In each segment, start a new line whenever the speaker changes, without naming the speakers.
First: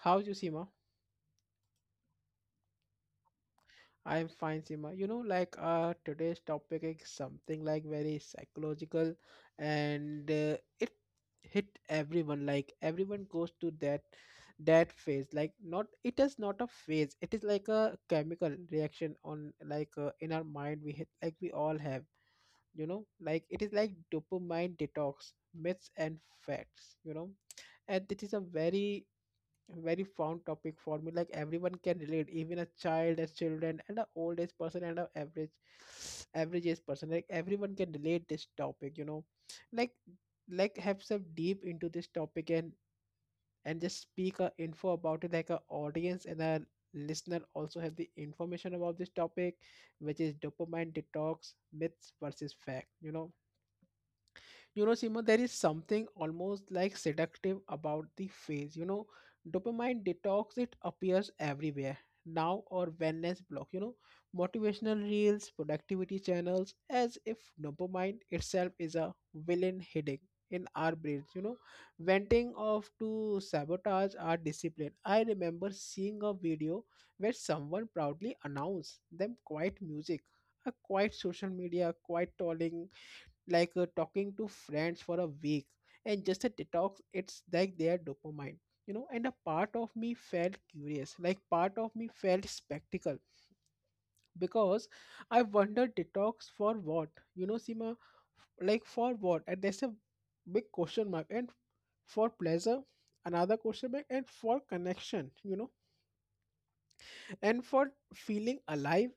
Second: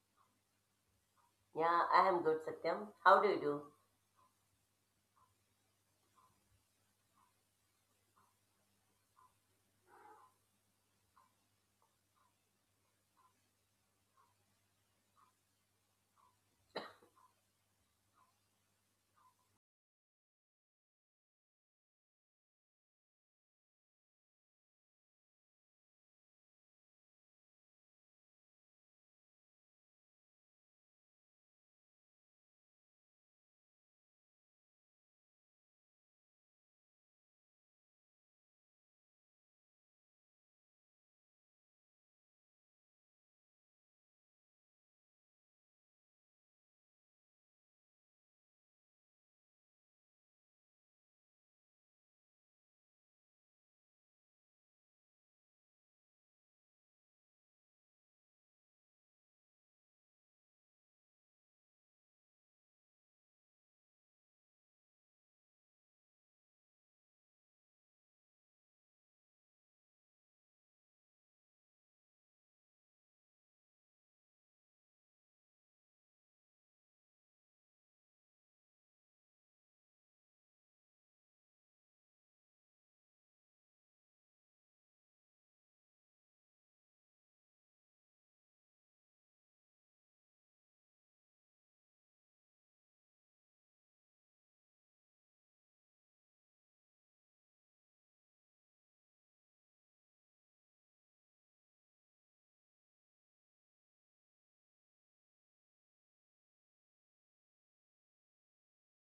How's you Seema?
Yeah, I am good, Satyam. How do you do?
I am fine Seema. Today's topic is something like very psychological and it hit everyone, like everyone goes to that phase. Like not, it is not a phase, it is like a chemical reaction on like in our mind. We hit like we all have you know, like it is like dopamine detox myths and facts you know. And this is a very fond topic for me, like everyone can relate, even a child as children and an old age person and an average average age person. Like everyone can relate this topic you know, like like have some deep into this topic, and just speak a info about it like a audience and a listener also have the information about this topic, which is dopamine detox myths versus fact you know. You know, Seema, there is something almost like seductive about the phase. You know, dopamine detox, it appears everywhere now or wellness block, you know, motivational reels, productivity channels, as if dopamine itself is a villain hidden in our brains, you know, venting of to sabotage our discipline. I remember seeing a video where someone proudly announced them quiet music, a quiet social media, quiet tolling like talking to friends for a week and just a detox, it's like their dopamine you know. And a part of me felt curious, like part of me felt spectacle because I wondered, detox for what? You know, Sima, like for what? And there's a big question mark, and for pleasure, another question mark, and for connection, you know, and for feeling alive.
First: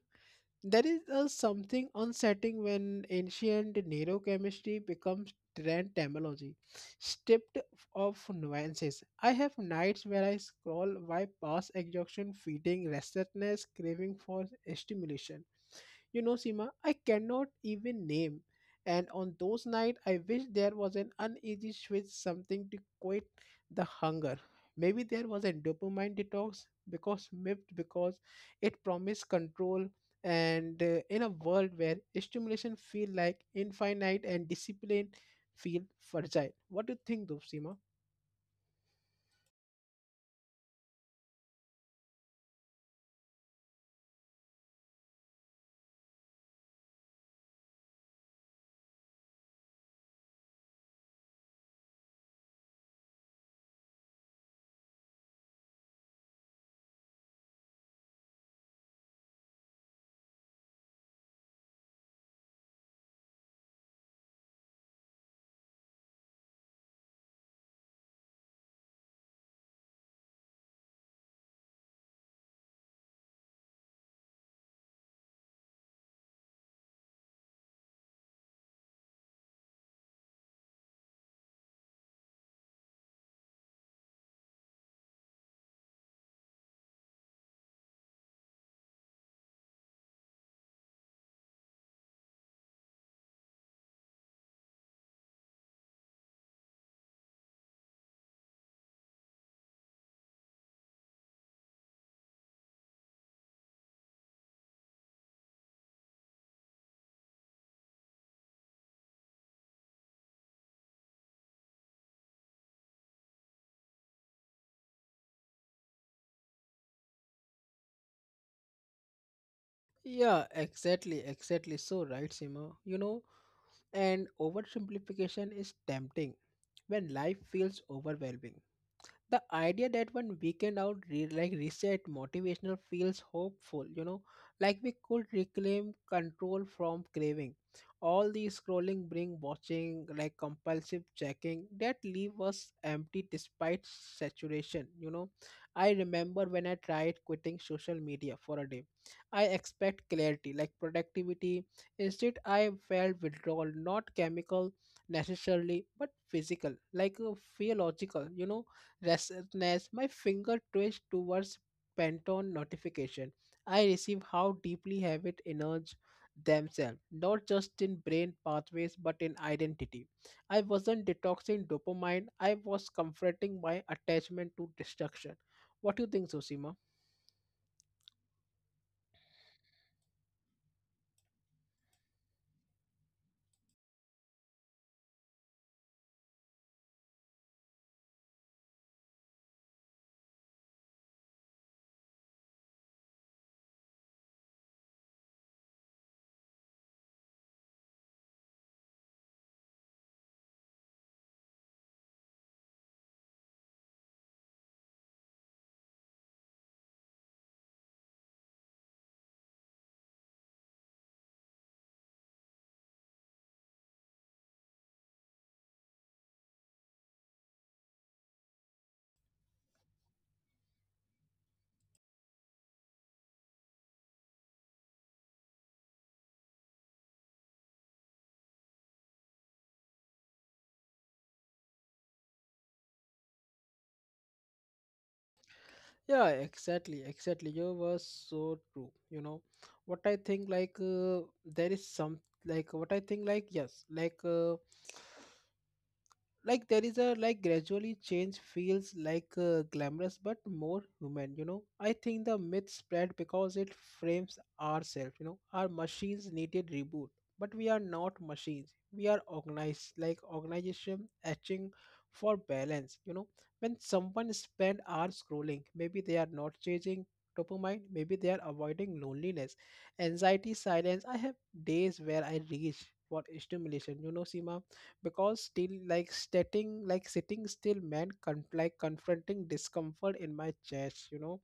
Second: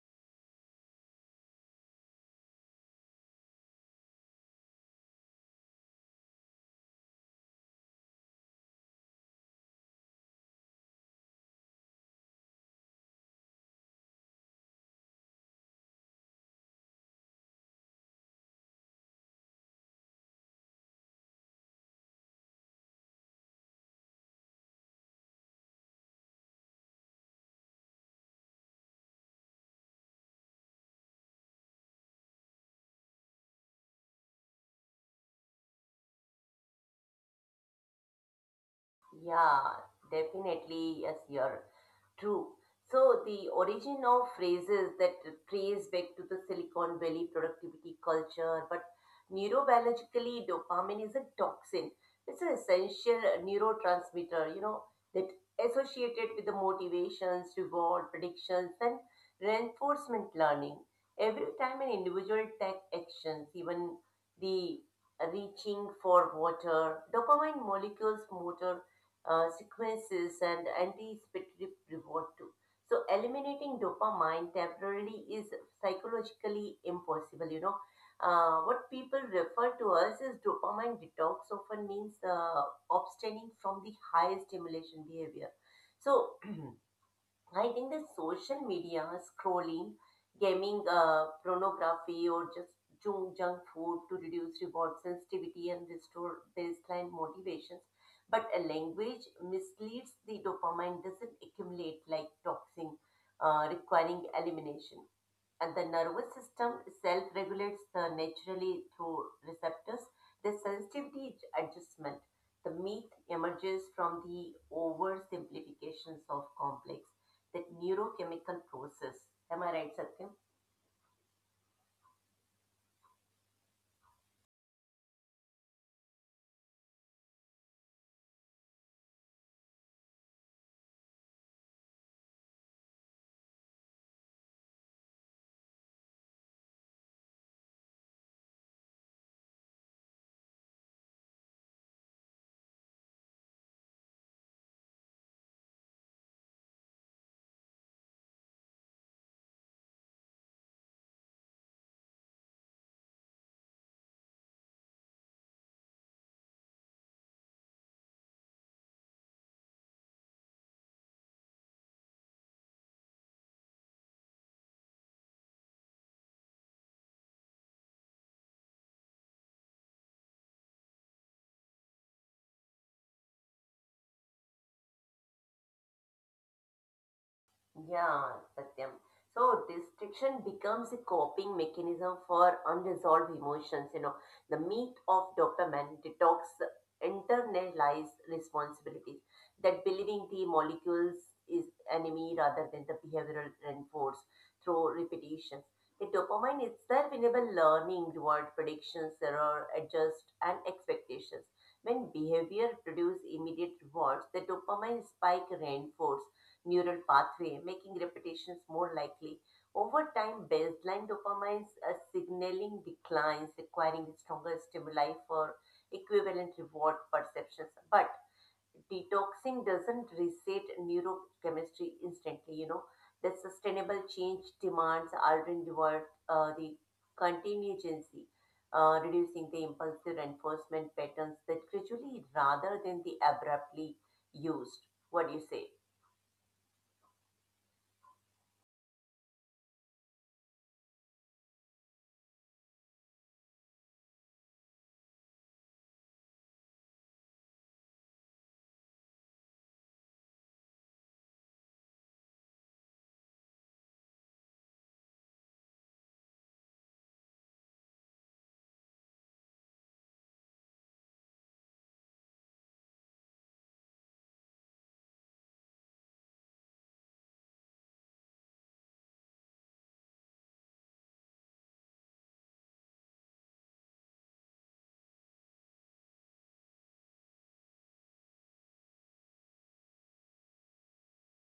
There is a something unsettling when ancient neurochemistry becomes trend terminology, stripped of nuances. I have nights where I scroll by past exhaustion, feeding restlessness, craving for stimulation. You know, Seema, I cannot even name. And on those nights, I wish there was an uneasy switch, something to quit the hunger. Maybe there was a dopamine detox because MIPS, because it promised control. And in a world where stimulation feel like infinite and discipline feel fragile. What do you think, though, Seema?
Yeah, definitely. Yes, you're true. So the origin of phrases that trace back to the Silicon Valley productivity culture, but neurobiologically, dopamine is a toxin. It's an essential neurotransmitter, you know, that associated with the motivations, reward, predictions, and reinforcement learning. Every time an individual takes actions, even the reaching for water, dopamine molecules motor sequences and anticipatory reward too. So eliminating dopamine temporarily is psychologically impossible. You know, what people refer to us as dopamine detox often means abstaining from the high stimulation behavior. So I think the social media scrolling, gaming, pornography, or just junk food to reduce reward sensitivity and restore baseline motivations. But a language misleads the dopamine doesn't accumulate like toxin, requiring elimination and the nervous system self regulates the naturally through receptors. The sensitivity is adjustment. The myth emerges from the oversimplifications of complex, that neurochemical process. Am I right, Satya?
Yeah, exactly, exactly. So right, Simo. You know, and oversimplification is tempting when life feels overwhelming, the idea that one weekend out reset motivational feels hopeful you know, like we could reclaim control from craving, all the scrolling bring watching, like compulsive checking that leave us empty despite saturation you know. I remember when I tried quitting social media for a day, I expect clarity, like productivity. Instead I felt withdrawal, not chemical necessarily, but physical, like physiological you know. Restlessness, my finger twitched towards Pantone notification. I receive how deeply habit innards themselves, not just in brain pathways but in identity. I wasn't detoxing dopamine, I was comforting my attachment to destruction. What do you think, Susima?
Yeah, Satyam. So distraction becomes a coping mechanism for unresolved emotions. You know, the myth of dopamine detox internalized responsibilities that believing the molecules is enemy rather than the behavioral reinforce through repetitions. The dopamine itself enable learning, reward, predictions, error, adjust, and expectations. When behavior produce immediate rewards, the dopamine spike reinforce neural pathway, making repetitions more likely. Over time, baseline dopamine signaling declines, requiring stronger stimuli for equivalent reward perceptions. But detoxing doesn't reset neurochemistry instantly, you know. The sustainable change demands altering the, word, the contingency, reducing the impulsive reinforcement patterns that gradually rather than the abruptly used. What do you say?
Yeah, exactly, exactly. You were so true. You know, what I think like there is some like what I think, like yes, like there is a like gradually change feels like glamorous but more human. You know, I think the myth spread because it frames ourselves, you know, our machines needed reboot, but we are not machines, we are organized like organization etching for balance you know. When someone spend hours scrolling, maybe they are not changing top of mind, maybe they are avoiding loneliness, anxiety, silence. I have days where I reach for stimulation, you know Seema, because still like stating like sitting still meant confronting discomfort in my chest, you know.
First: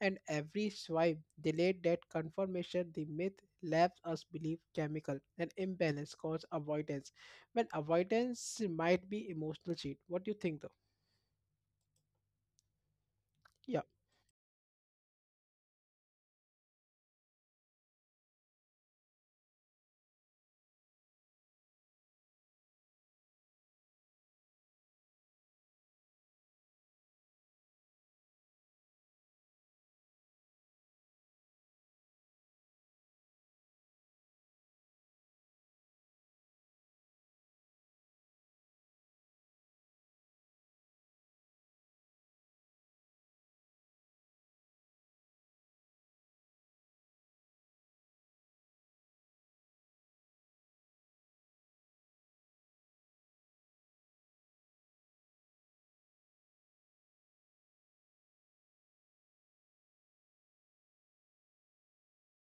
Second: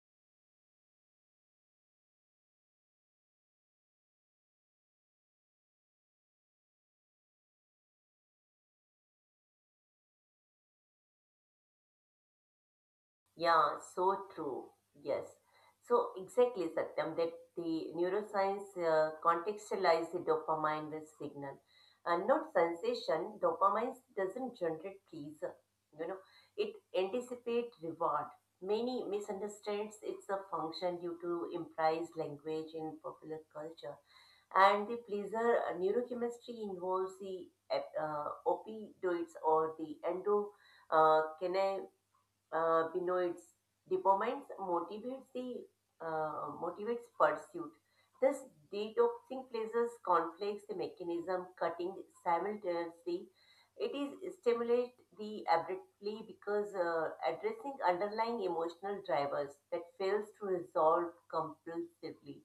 And every swipe delayed that confirmation. The myth left us believe chemical and imbalance cause avoidance when avoidance might be emotional cheat. What do you think though?
Yeah,
Yeah.
so true. Yes. So exactly, Satyam, that the neuroscience contextualize the dopamine with signal and not sensation. Dopamine doesn't generate pleasure. You know, it anticipates reward. Many misunderstands it's a function due to implies language in popular culture. And the pleasure neurochemistry involves the opioids or the endo uh, benotes, dopamines motivates the motivates pursuit. This detoxing places conflicts the mechanism cutting simultaneously. It is stimulate the abruptly because addressing underlying emotional drivers that fails to resolve compulsively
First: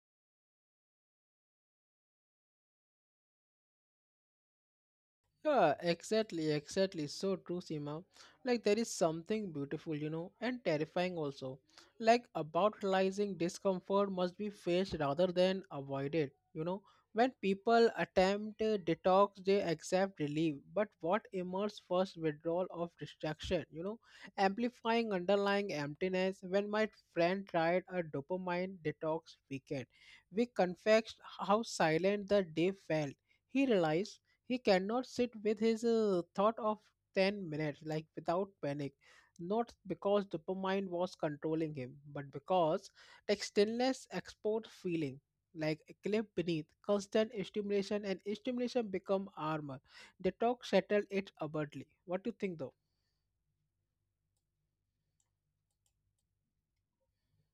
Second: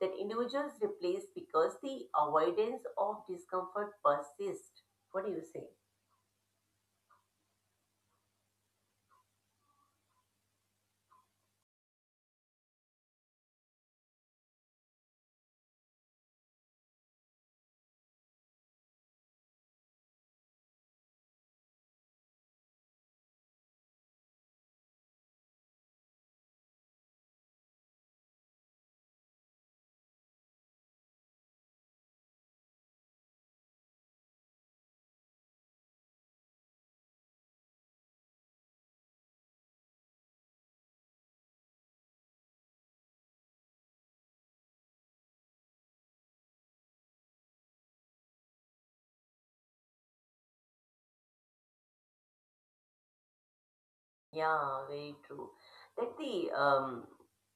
that individuals replace because the avoidance of discomfort persists. What do you say?
Yeah, exactly, exactly. So true, Seema. Like there is something beautiful, you know, and terrifying also. Like about realizing discomfort must be faced rather than avoided. You know, when people attempt detox, they accept relief, but what emerges first withdrawal of distraction. You know, amplifying underlying emptiness. When my friend tried a dopamine detox weekend, we confessed how silent the day felt. He realized he cannot sit with his thought of 10 minutes like without panic, not because dopamine was controlling him, but because textileness export feeling like a cliff beneath constant stimulation and stimulation become armor. The talk settled it abruptly. What do you think though?
Yeah, very true. That the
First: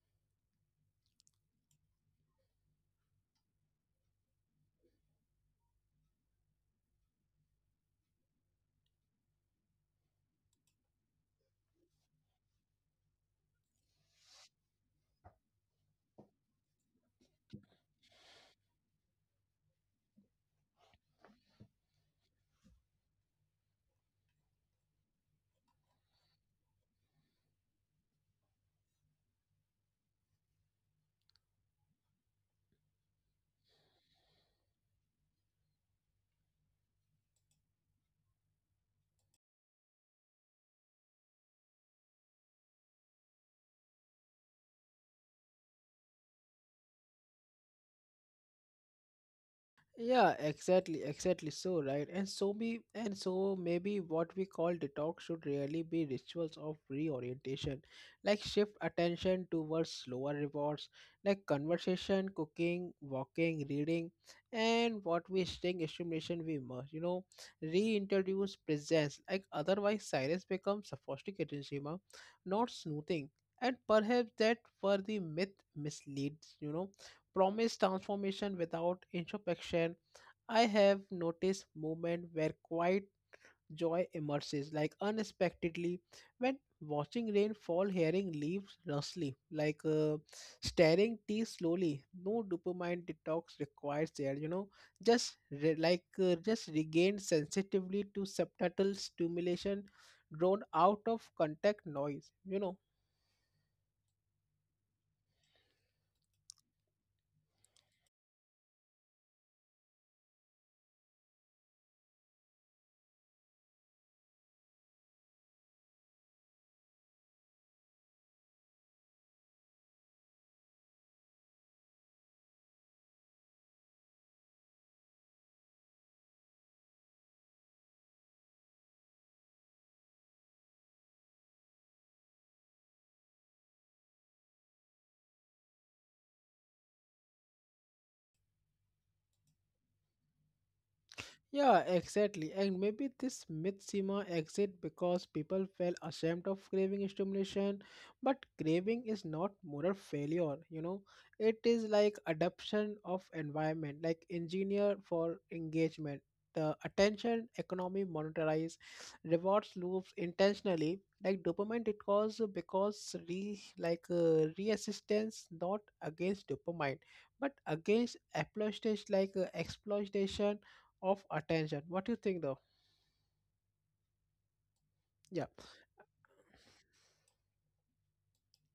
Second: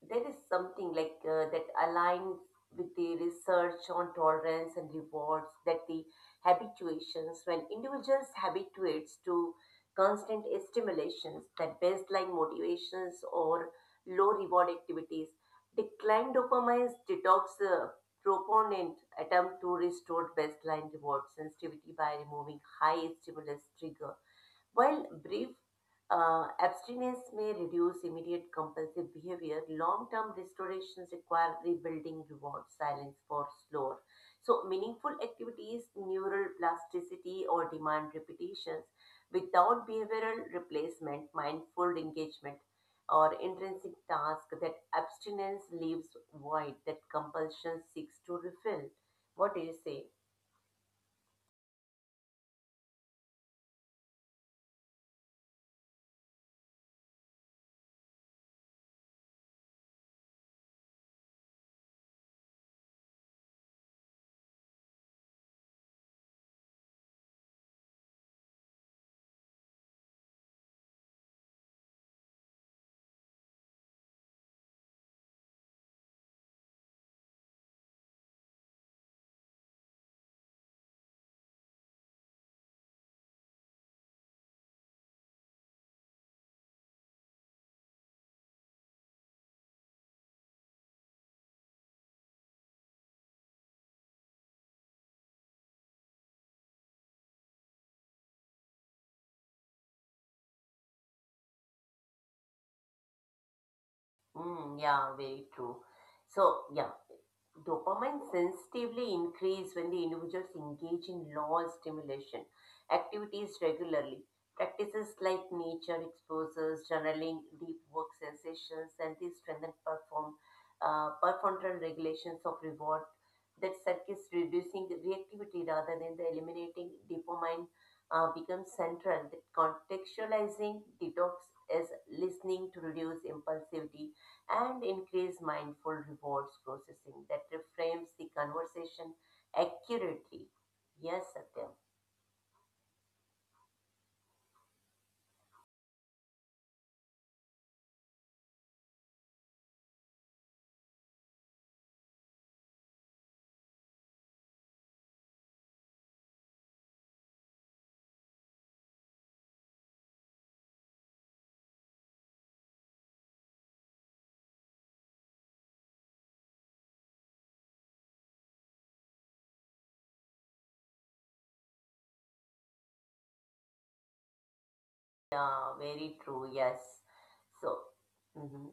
there is something like that aligns with the research on tolerance and rewards. That the habituations when individuals habituates to constant stimulations, that baseline motivations or low reward activities, decline dopamine detox proponent attempt to restore baseline reward sensitivity by removing high stimulus triggers while brief abstinence may reduce immediate compulsive behavior, long term restorations require rebuilding reward silence for slower. So, meaningful activities, neural plasticity, or demand repetitions without behavioral replacement, mindful engagement, or intrinsic task that abstinence leaves void that compulsion seeks to refill. What do you say?
Yeah, exactly, exactly so, right? And so maybe what we call detox should really be rituals of reorientation, like shift attention towards slower rewards, like conversation, cooking, walking, reading, and what we sting stimulation we must, you know, reintroduce presence. Like otherwise silence becomes sophisticated, Seema, not smoothing. And perhaps that for the myth misleads, you know, promise transformation without introspection. I have noticed moment where quiet joy emerges, like unexpectedly, when watching rain fall, hearing leaves rustling, like staring tea slowly. No dopamine detox required there, you know. Just just regain sensitively to subtle stimulation, drawn out of contact noise, you know.
Mm, yeah, very true. So, yeah. Dopamine sensitively increase when the individuals engage in low stimulation activities regularly. Practices like nature exposures, journaling, deep work sensations, and the strengthened perform prefrontal regulations of reward that circuits reducing the reactivity rather than the eliminating dopamine becomes central. That contextualizing detox is listening to reduce impulsivity and increase mindful rewards processing that reframes the conversation accurately. Yes, Satyam.
Yeah, exactly. And maybe this myth Seema exit because people felt ashamed of craving stimulation. But craving is not moral failure, you know. It is like adaptation of environment, like engineer for engagement. The attention economy monetarize rewards loops intentionally, like dopamine it cause because re like resistance not against dopamine, but against exploitation, like exploitation of attention. What do you think though? Yeah.
Yeah, very true. Yes. So, mhm.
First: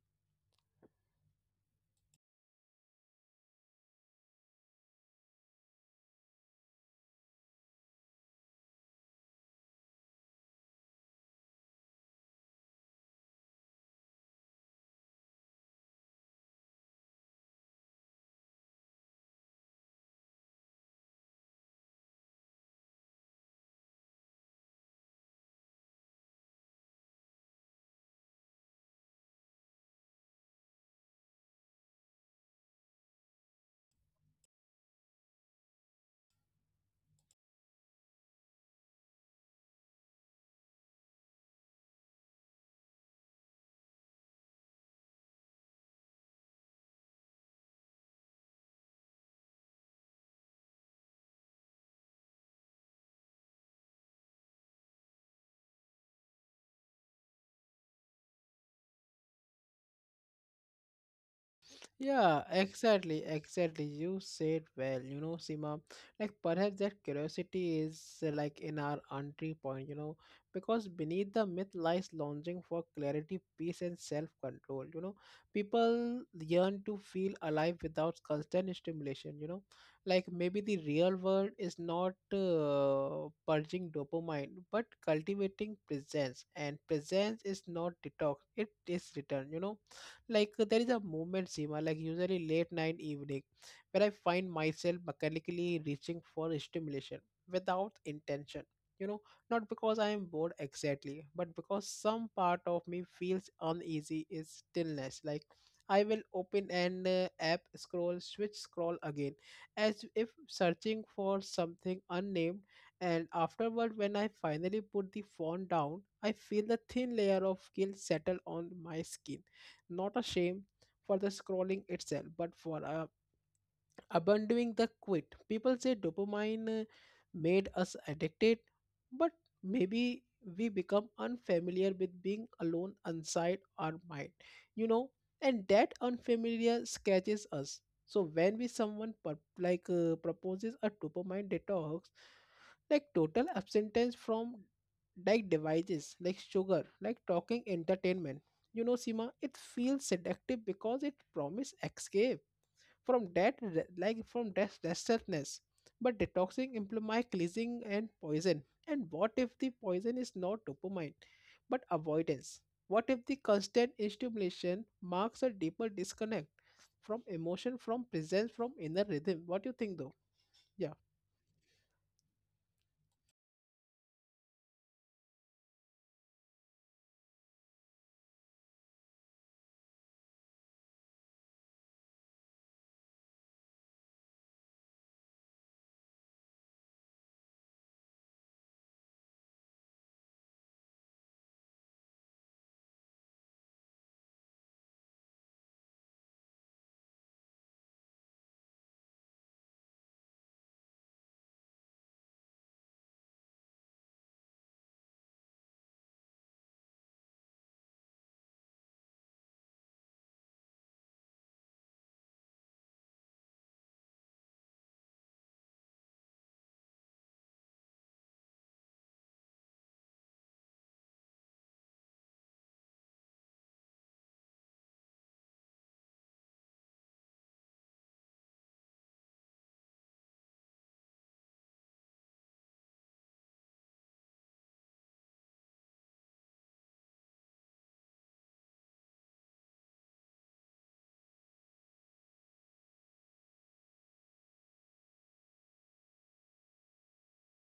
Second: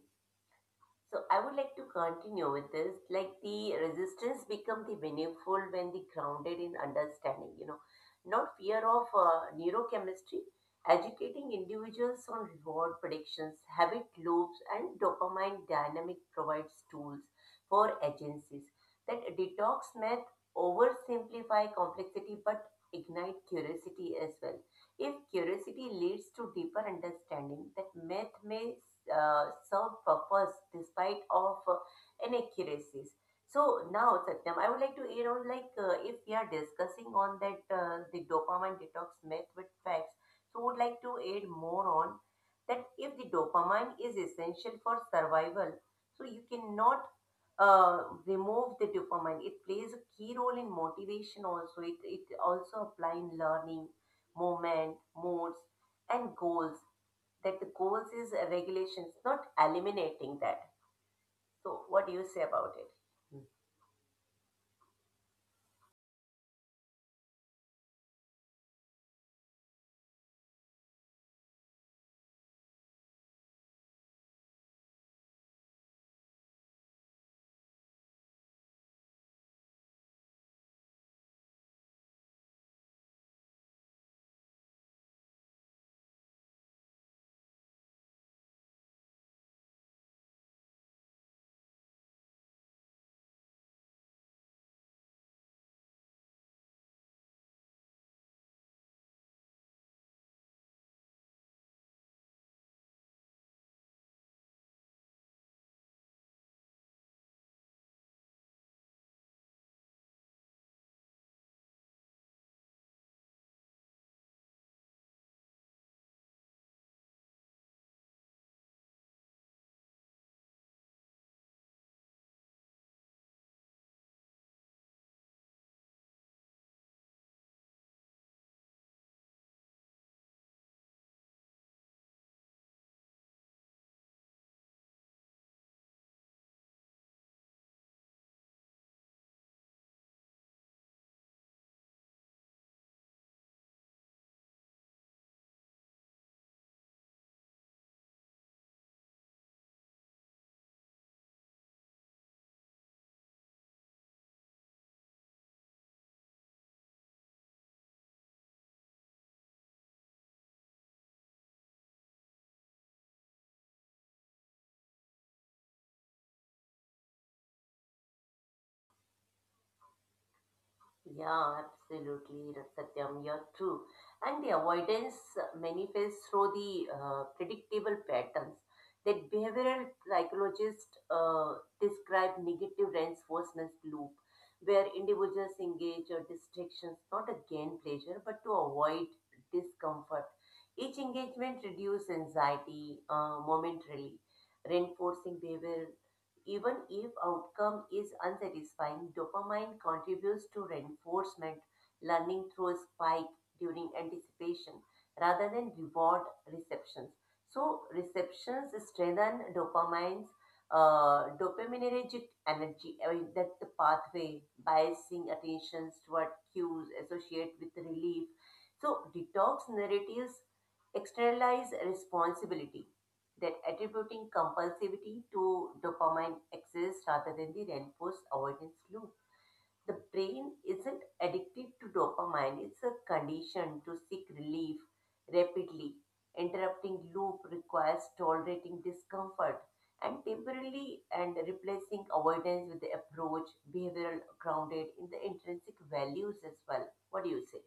So I would like to continue with this. Like the resistance become the meaningful when the grounded in understanding, you know, not fear of neurochemistry, educating individuals on reward predictions, habit loops, and dopamine dynamic provides tools for agencies that detox myth oversimplify complexity but ignite curiosity as well if curiosity leads to deeper understanding, that myth may serve purpose despite of inaccuracies. So now, Satyam, I would like to like if we are discussing on that the dopamine detox myth with facts, so would like to add more on that if the dopamine is essential for survival, so you cannot uh, remove the dopamine. It plays a key role in motivation also. It also apply in learning, movement, moods, and goals. That the goals is regulations, not eliminating that. So, what do you
Yeah,
say about
exactly,
it?
exactly. You said well, you know, Seema, like perhaps that curiosity is like in our entry point, you know, because beneath the myth lies longing for clarity, peace, and self-control. You know, people yearn to feel alive without constant stimulation, you know, like maybe the real world is not purging dopamine, but cultivating presence, and presence is not detox, it is return, you know. Like there is a moment, Seema, like usually late night evening, where I find myself mechanically reaching for stimulation without intention. You know, not because I am bored exactly, but because some part of me feels uneasy is stillness. Like I will open an app, scroll, switch, scroll again, as if searching for something unnamed. And afterward, when I finally put the phone down, I feel the thin layer of guilt settle on my skin, not a shame for the scrolling itself, but for a abandoning the quit. People say dopamine made us addicted, but maybe we become unfamiliar with being alone inside our mind, you know, and that unfamiliar scratches us. So when we someone proposes a dopamine detox, like total abstinence from like devices, like sugar, like talking entertainment, you know, Sima, it feels seductive because it promises escape from that from that restlessness. But detoxing implies cleansing and poison. And what if the poison is not dopamine but avoidance? What if the constant stimulation marks a deeper disconnect from emotion, from presence, from inner rhythm? What do you think though? Yeah.
Yeah, absolutely, Satyam, you're true. And the avoidance manifests through the predictable patterns that behavioral psychologists describe negative reinforcement loop, where individuals engage or distractions not to gain pleasure but to avoid discomfort. Each engagement reduces anxiety momentarily, reinforcing behavior even if outcome is unsatisfying, dopamine contributes to reinforcement learning through a spike during anticipation rather than reward receptions. So receptions strengthen dopamine's dopaminergic energy, I mean, that's the pathway, biasing attentions toward cues associated with relief. So detox narratives externalize responsibility that attributing compulsivity to dopamine excess rather than the reinforced avoidance loop. The brain isn't addicted to dopamine, it's a condition to seek relief rapidly. Interrupting loop requires tolerating discomfort and temporarily and replacing avoidance with the approach behavioral grounded in the intrinsic values as well. What do you say?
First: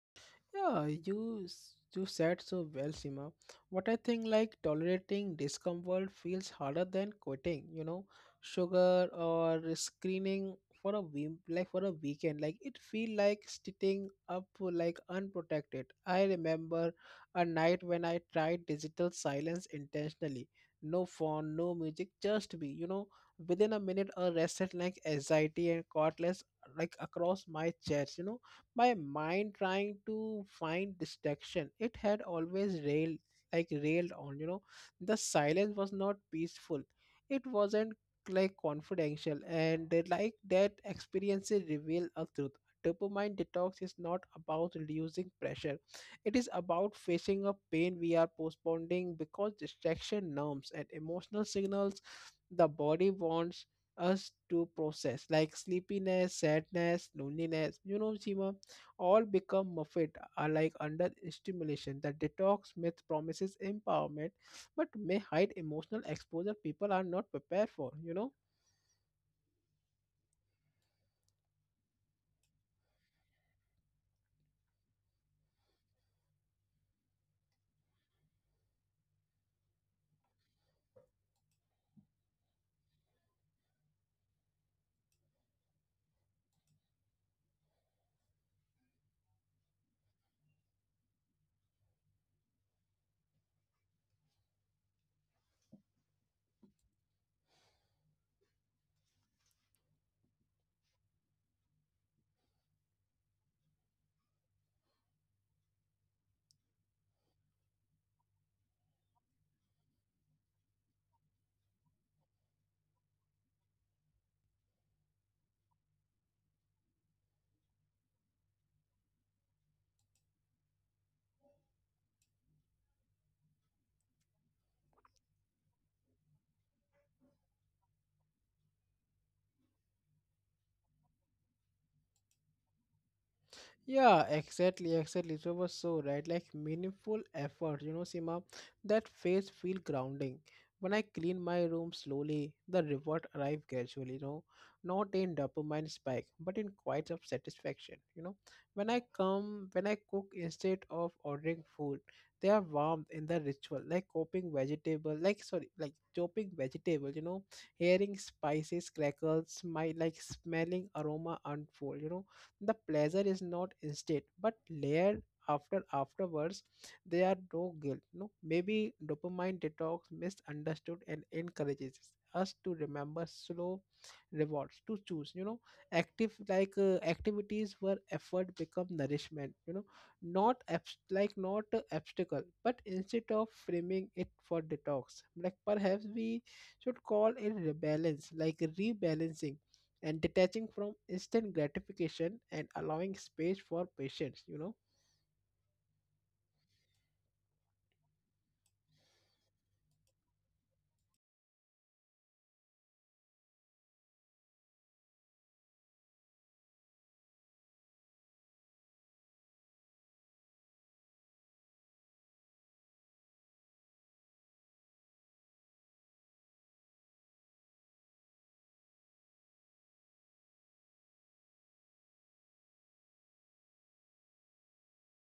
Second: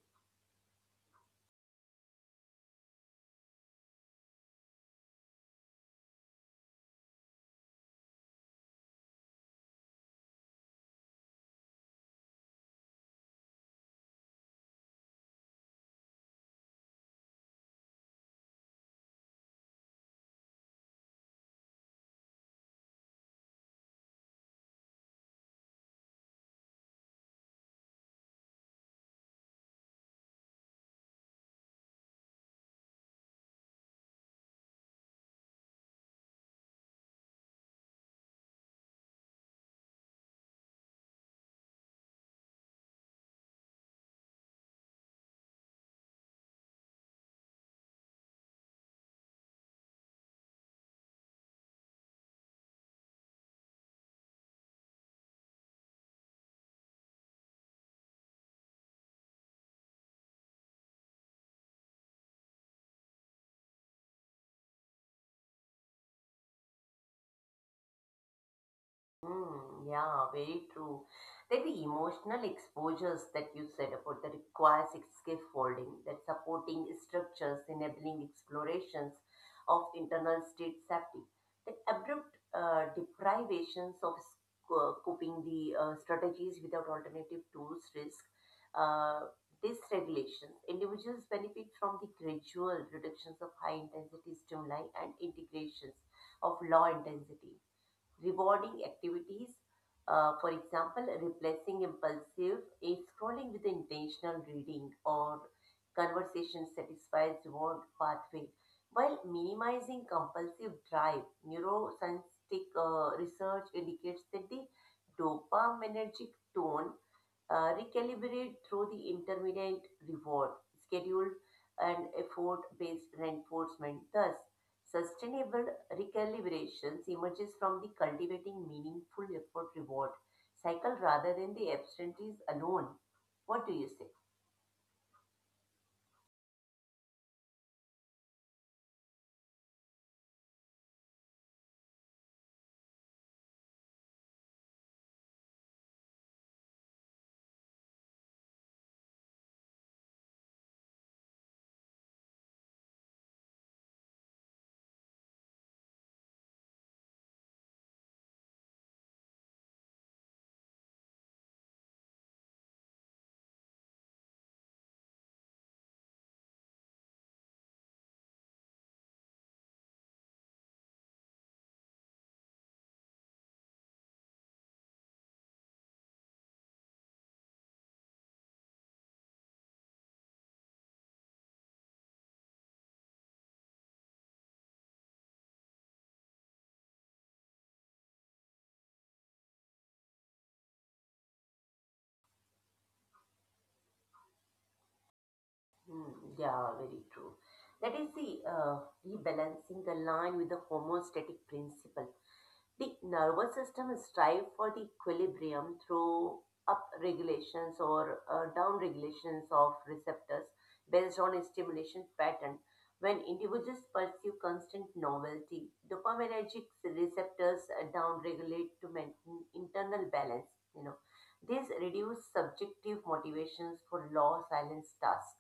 Yeah, you said so well, Sima. What I think, like tolerating discomfort feels harder than quitting, you know, sugar or screening for a week, like for a weekend. Like it feel like sitting up like unprotected. I remember a night when I tried digital silence intentionally. No phone, no music, just be, you know, within a minute a rested like anxiety and cordless like across my chest, you know. My mind trying to find distraction, it had always railed, on you know. The silence was not peaceful, it wasn't like confidential. And they like that experiences reveal a truth: dopamine detox is not about reducing pressure, it is about facing a pain we are postponing, because distraction numbs and emotional signals the body wants us to process, like sleepiness, sadness, loneliness, you know, Seema, all become muffled, are like under stimulation. The detox myth promises empowerment, but may hide emotional exposure people are not prepared for. You know.
Mm, yeah, very true. Then the emotional exposures that you said about that requires scaffolding, that supporting structures, enabling explorations of internal state safety, that abrupt deprivations of coping the strategies without alternative tools risk uh, dysregulations. Individuals benefit from the gradual reductions of high intensity stimuli and integrations of low intensity rewarding activities. For example, replacing impulsive a scrolling with intentional reading or conversation satisfies reward pathway while minimizing compulsive drive. Neuroscientific research indicates that the dopaminergic tone recalibrate through the intermittent reward schedule and effort based reinforcement. Thus, sustainable recalibration emerges from the cultivating meaningful effort reward cycle rather than the absentees alone. What do you say?
Yeah, exactly, exactly. So, it was so right. Like meaningful effort, you know, Sima, that face feel grounding. When I clean my room slowly, the reward arrive gradually, you know, not in dopamine spike, but in quite of satisfaction, you know. When I cook instead of ordering food, they are warmed in the ritual, like chopping vegetable, like sorry, like chopping vegetable, you know, hearing spices crackles, my like smelling aroma unfold, you know, the pleasure is not instant but layered afterwards. There are no guilt, no maybe dopamine detox misunderstood, and encourages us to remember slow rewards to choose, you know, active activities where effort become nourishment, you know, not abs- like not a obstacle, but instead of framing it for detox, like perhaps we should call it rebalance, like rebalancing and detaching from instant gratification and allowing space for patience, you know.
Hmm, yeah, very true. That is the rebalancing the line with the homeostatic principle. The nervous system strives for the equilibrium through up regulations or down regulations of receptors based on a stimulation pattern. When individuals pursue constant novelty, dopaminergic receptors down regulate to maintain internal balance. You know, this reduces subjective motivations for law silence tasks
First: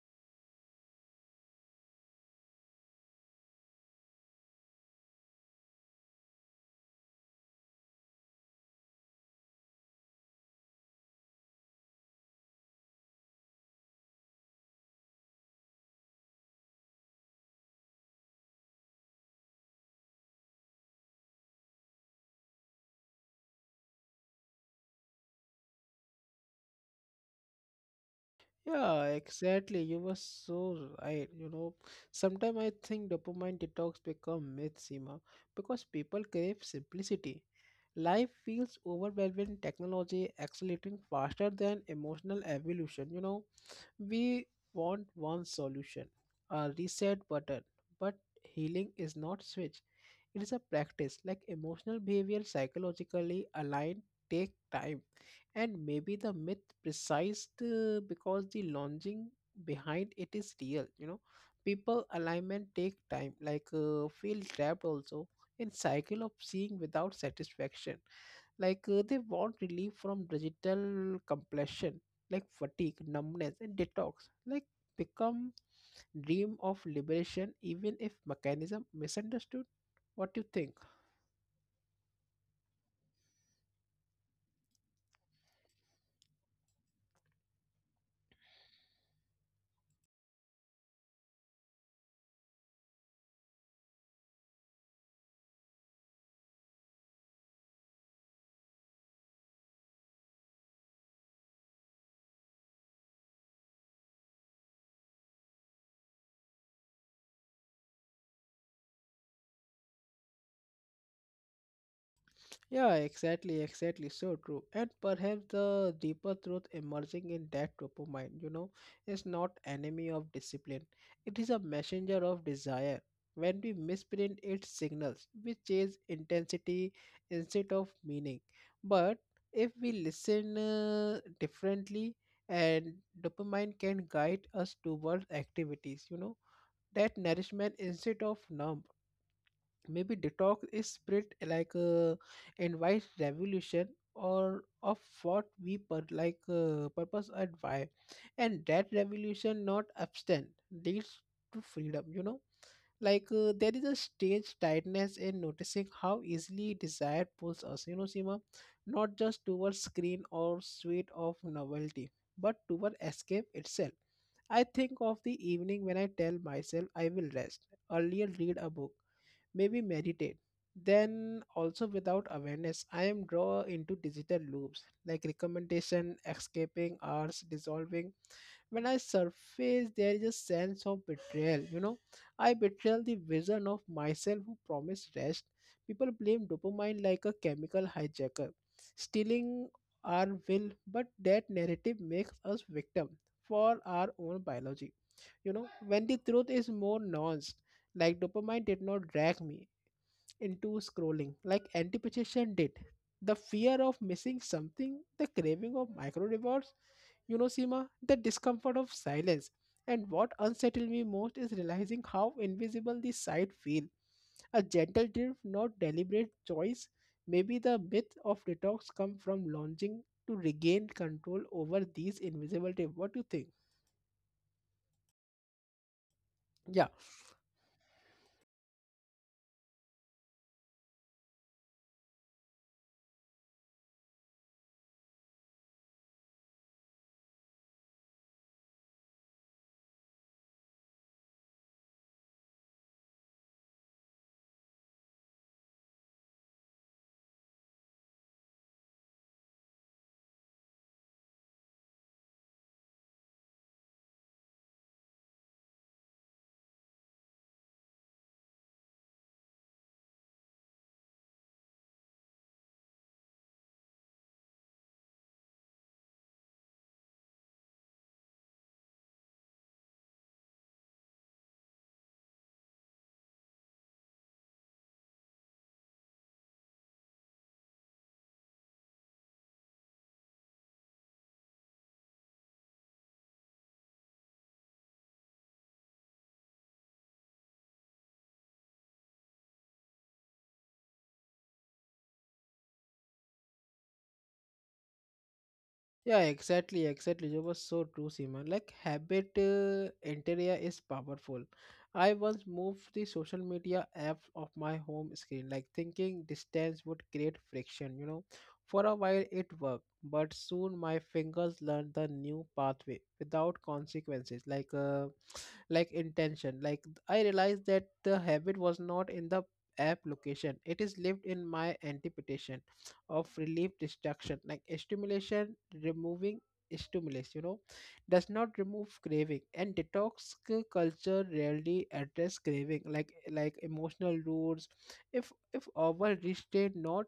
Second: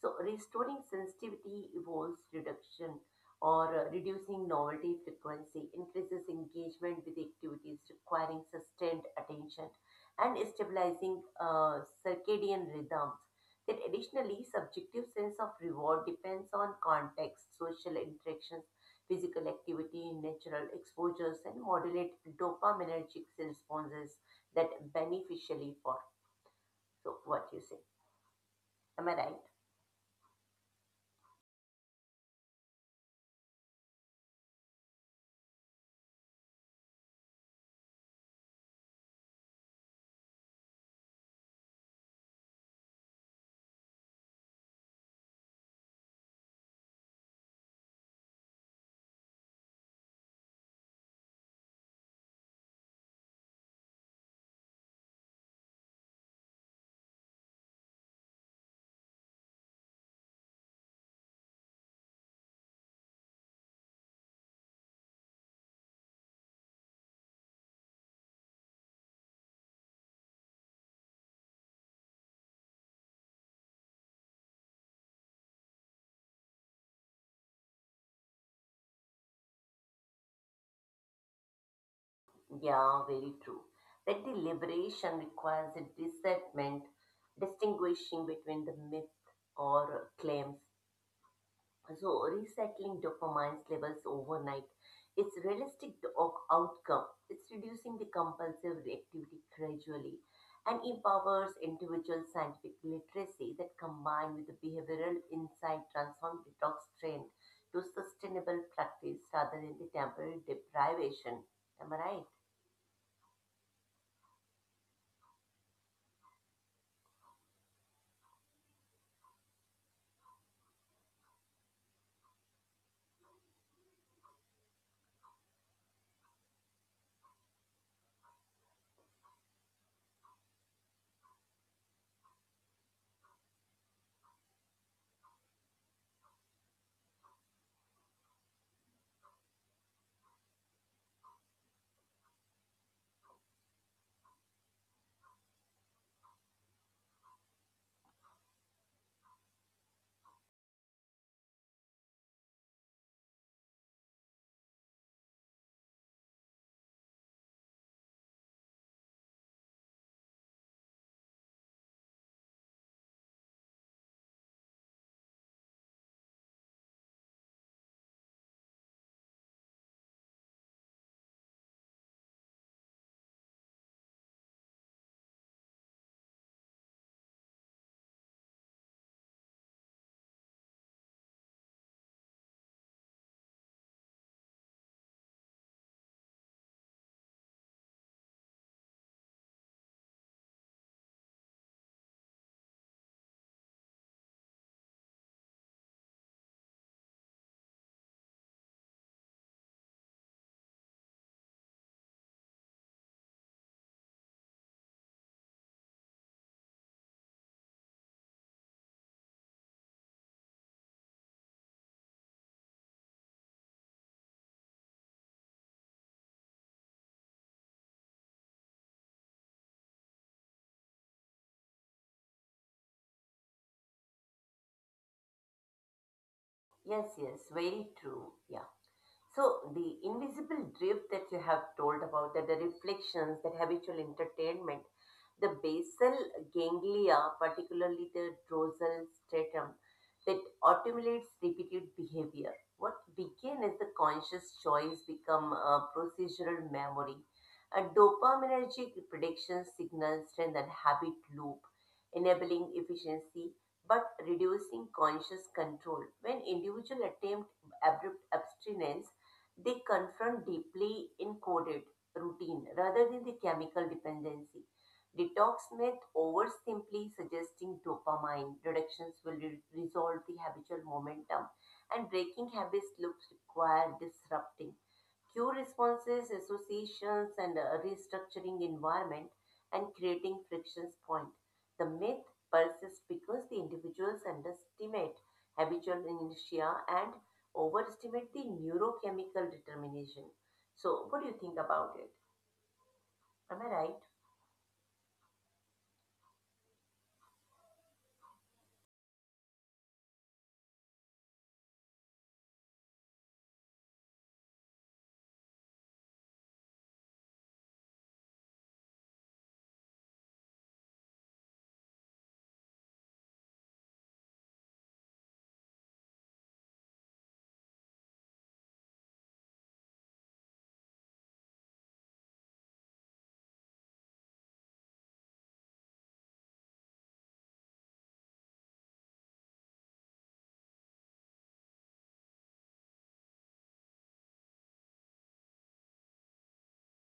so, restoring sensitivity involves reduction or reducing novelty frequency, increases engagement with activities requiring sustained attention, and stabilizing circadian rhythms. That additionally, subjective sense of reward depends on context, social interactions, physical activity, natural exposures, and modulate dopaminergic responses that beneficially for. So, what you say?
Yeah,
Am I right?
exactly, you were so right, you know. Sometimes I think dopamine detox become myth, Seema, because people crave simplicity. Life feels overwhelming, technology accelerating faster than emotional evolution, you know. We want one solution, a reset button, but healing is not switch. It is a practice, like emotional behavior psychologically aligned, take time. And maybe the myth precise because the launching behind it is real, you know. People alignment take time, feel trapped also in cycle of seeing without satisfaction, they want relief from digital completion, like fatigue, numbness, and detox like become dream of liberation even if mechanism misunderstood. What do you think?
Yeah, very true. That deliberation requires a discernment, distinguishing between the myth or claims. So, resettling dopamine levels overnight is realistic of outcome. It's reducing the compulsive reactivity gradually and empowers individual scientific literacy that combined with the behavioral insight transform detox trend to sustainable practice rather than the temporary deprivation. Am I right?
Yeah, exactly, exactly. So true. And perhaps the deeper truth emerging in that topo mind, you know, is not enemy of discipline. It is a messenger of desire. When we misprint its signals, we chase intensity instead of meaning. But if we listen differently, and dopamine can guide us towards activities, you know, that nourishment instead of numb. Maybe detox is spirit, invites revolution or of what we per, like purpose and why, and that revolution not abstain leads to freedom, you know. There is a strange tightness in noticing how easily desire pulls us, you know, Sima, not just towards screen or suite of novelty, but toward escape itself. I think of the evening when I tell myself I will rest, earlier read a book, maybe meditate, then also without awareness I am drawn into digital loops, like recommendation, escaping hours dissolving. When I surface, there is a sense of betrayal, you know. I betrayal the vision of myself who promised rest. People blame dopamine like a chemical hijacker stealing our will, but that narrative makes us victim for our own biology, you know, when the truth is more nuanced. Like dopamine did not drag me into scrolling, like anticipation did. The fear of missing something, the craving of micro rewards, you know, Seema, the discomfort of silence. And what unsettled me most is realizing how invisible the side feel. A gentle drift, not deliberate choice. Maybe the myth of detox come from longing to regain control over these invisible tapes. What do you think? Yeah.
Yes, yes, very true. Yeah. So the invisible drift that you have told about, that the reflections, that habitual entertainment, the basal ganglia, particularly the dorsal stratum, that automates repeated behavior. What began as the conscious choice become a procedural memory. A dopaminergic prediction signals strengthen habit loop, enabling efficiency but reducing conscious control. When individual attempt abrupt abstinence, they confront deeply encoded routine rather than the chemical dependency. Detox myth oversimply suggesting dopamine reductions will resolve the habitual momentum and breaking habits looks require disrupting cue responses, associations, and restructuring environment and creating frictions point. The myth persists because the individuals underestimate habitual inertia and overestimate the neurochemical determination. So, what do you think about it? Am I right?
Yeah, exactly, exactly. You was so true, Seema. Like habit interior is powerful. I once moved the social media app of my home screen, like thinking distance would create friction, you know. For a while it worked, but soon my fingers learned the new pathway without consequences, like intention. Like I realized that the habit was not in the app location; it is lived in my interpretation of relief, distraction, like stimulation. Removing stimulus, you know, does not remove craving, and culture rarely address craving, like emotional roots. If our restraint not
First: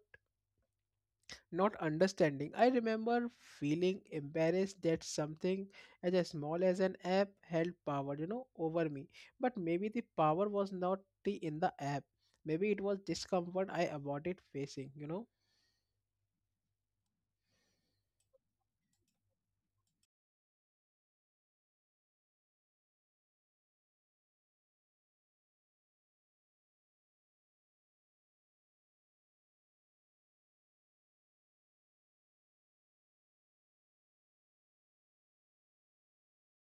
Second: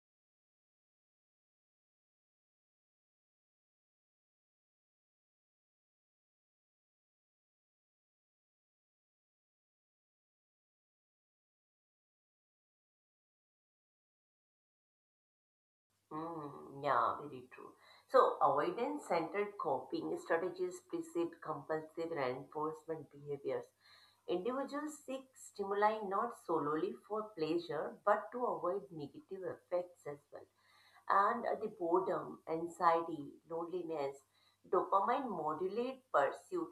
not understanding. I remember feeling embarrassed that something as a small as an app held power, you know, over me. But maybe the power was not the in the app. Maybe it was discomfort I avoided facing, you know.
Mm, yeah, very true. So, avoidance-centered coping strategies precede compulsive reinforcement behaviors. Individuals seek stimuli not solely for pleasure, but to avoid negative effects as well. And the boredom, anxiety, loneliness, dopamine modulate pursuit,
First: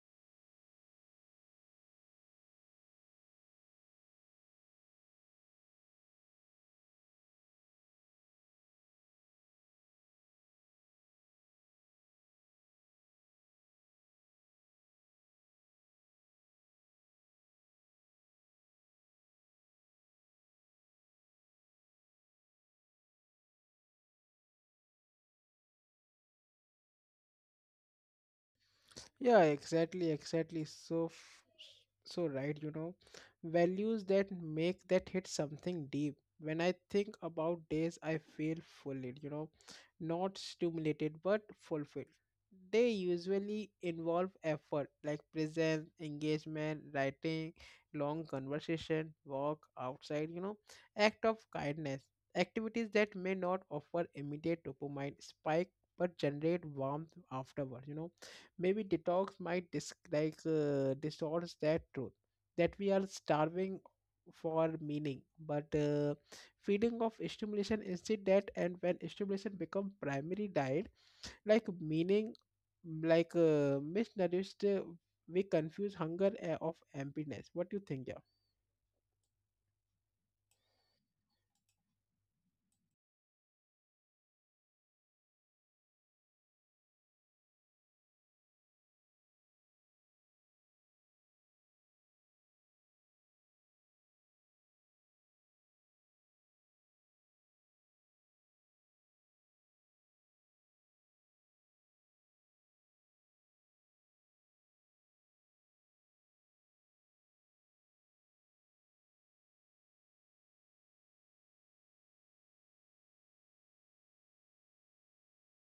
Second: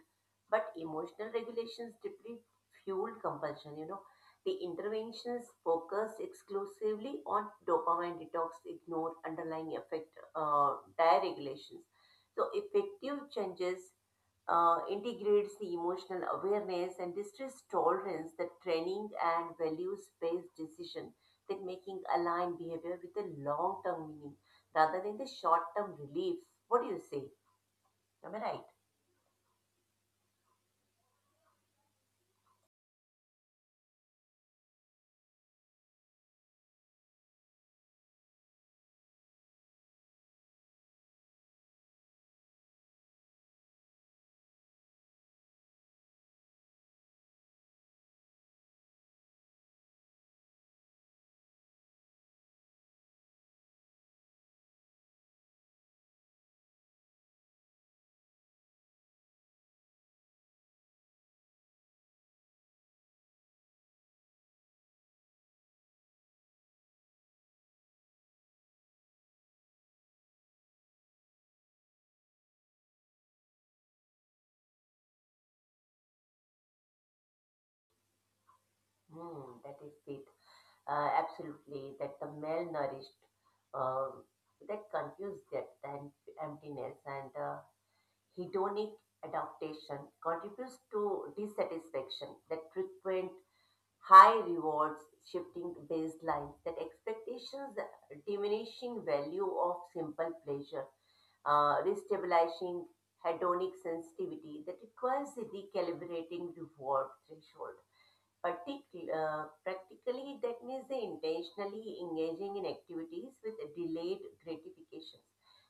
but emotional regulations deeply fuel compulsion. You know the interventions focus exclusively on dopamine detox, ignore underlying effect regulations. So effective changes integrates the emotional awareness and distress tolerance that training and values-based decision that making aligned behavior with the long-term meaning rather than the short-term relief. What do you say? Am I right?
Yeah, exactly, exactly. So right, you know, values that make that hit something deep. When I think about days, I feel fulfilled, you know, not stimulated but fulfilled. They usually involve effort, like presence, engagement, writing, long conversation, walk outside, you know, act of kindness. Activities that may not offer immediate dopamine spike but generate warmth afterward, you know. Maybe detox might distorts that truth that we are starving for meaning, but feeding of stimulation instead. That, and when stimulation become primary diet, like meaning, misnourished, we confuse hunger of emptiness. What do you think, yeah?
Hmm, that is it. Absolutely, that the malnourished, um, that confuse depth and emptiness and hedonic adaptation contributes to dissatisfaction that frequent high rewards shifting baselines that expectations diminishing value of simple pleasure restabilizing hedonic sensitivity that requires recalibrating reward threshold Partic- practically, that means they intentionally engaging in activities with delayed gratifications,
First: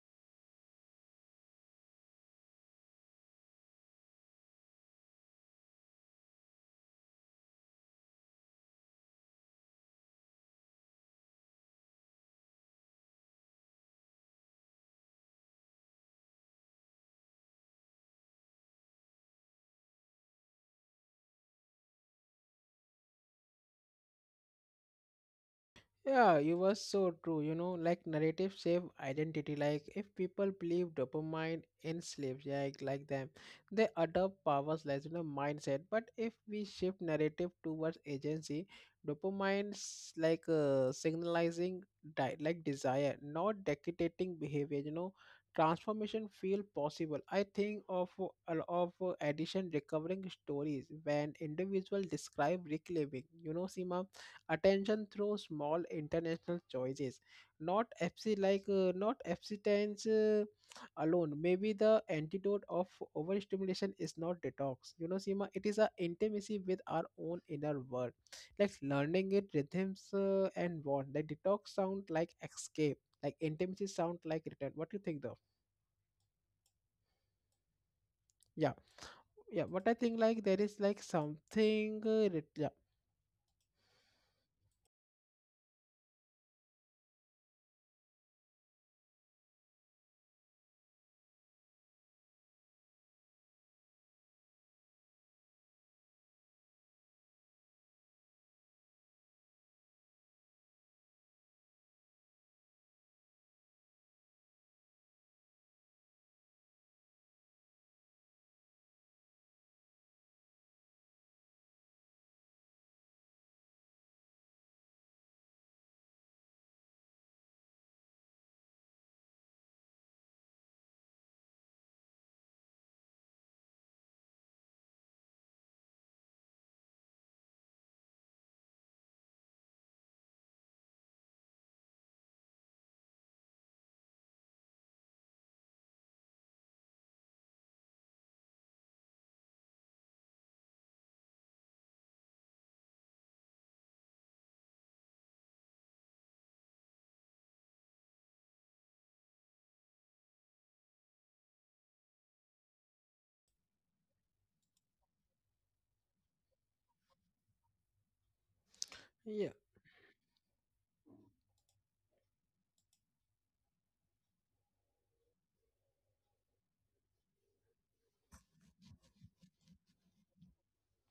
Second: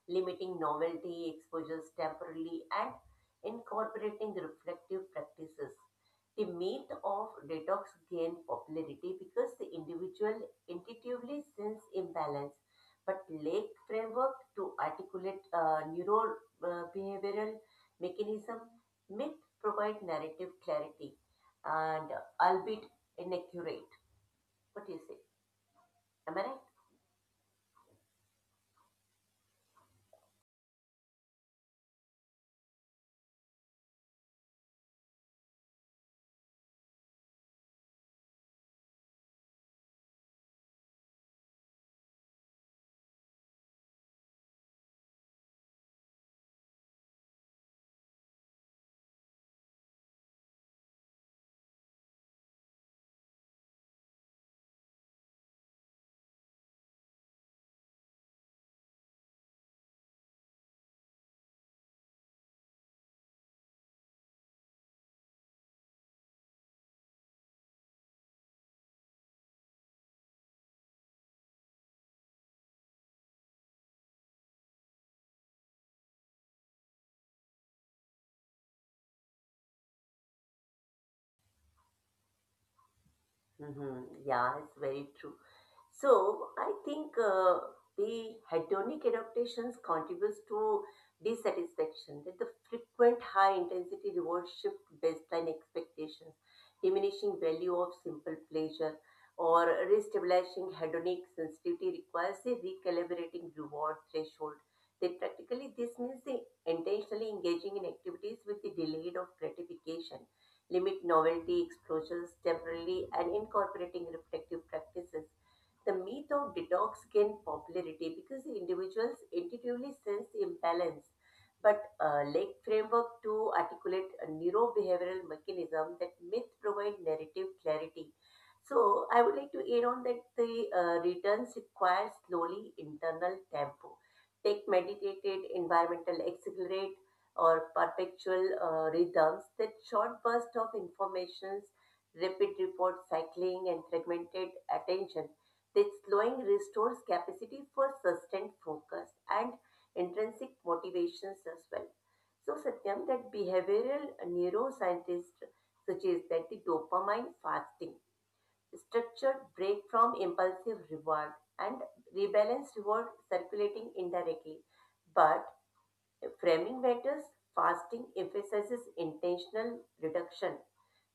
limiting novelty exposures temporarily, and incorporating reflective practices. The myth of detox gained popularity because the individual intuitively sense imbalance, but lack framework to articulate neuro behavioral mechanism. Myth provide narrative clarity, and albeit inaccurate. What do you say? Am
Yeah,
I right?
you were so true. You know, like narrative shape identity. Like if people believe dopamine enslaves, like them, they adopt powers, like you know, mindset. But if we shift narrative towards agency, dopamine's signalizing desire, not dictating behavior. You know, transformation feel possible. I think of addition recovering stories when individual describe reclaiming. You know, Seema, attention through small international choices, not fc like not abstinence alone. Maybe the antidote of overstimulation is not detox, you know, Sima. It is a intimacy with our own inner world, like learning it rhythms, and want the detox sound like escape, like intimacy sound like return. What do you think though? Yeah. Yeah what I think like there is like something ret- yeah
Hmm, yeah, it's very true. So I think the hedonic adaptations contributes to dissatisfaction that the frequent high intensity reward shift baseline expectations, diminishing value of simple pleasure or restabilizing hedonic sensitivity requires a recalibrating reward threshold. That practically this means the intentionally engaging in activities with the delayed of gratification, limit novelty exposures temporarily and incorporating reflective practices. The myth of detox gained popularity because the individuals intuitively sense the imbalance, but lack framework to articulate a neurobehavioral mechanism that myth provide narrative clarity. So I would like to add on that the returns require slowly internal tempo. Take meditated environmental accelerate or perpetual rhythms that short burst of informations, rapid report cycling and fragmented attention, this slowing restores capacity for sustained focus and intrinsic motivations as well. So, Satyam, that behavioral neuroscientists suggest that the dopamine fasting, structured
yeah
break from impulsive reward, and rebalance reward circulating indirectly, but framing matters. Fasting emphasizes intentional reduction.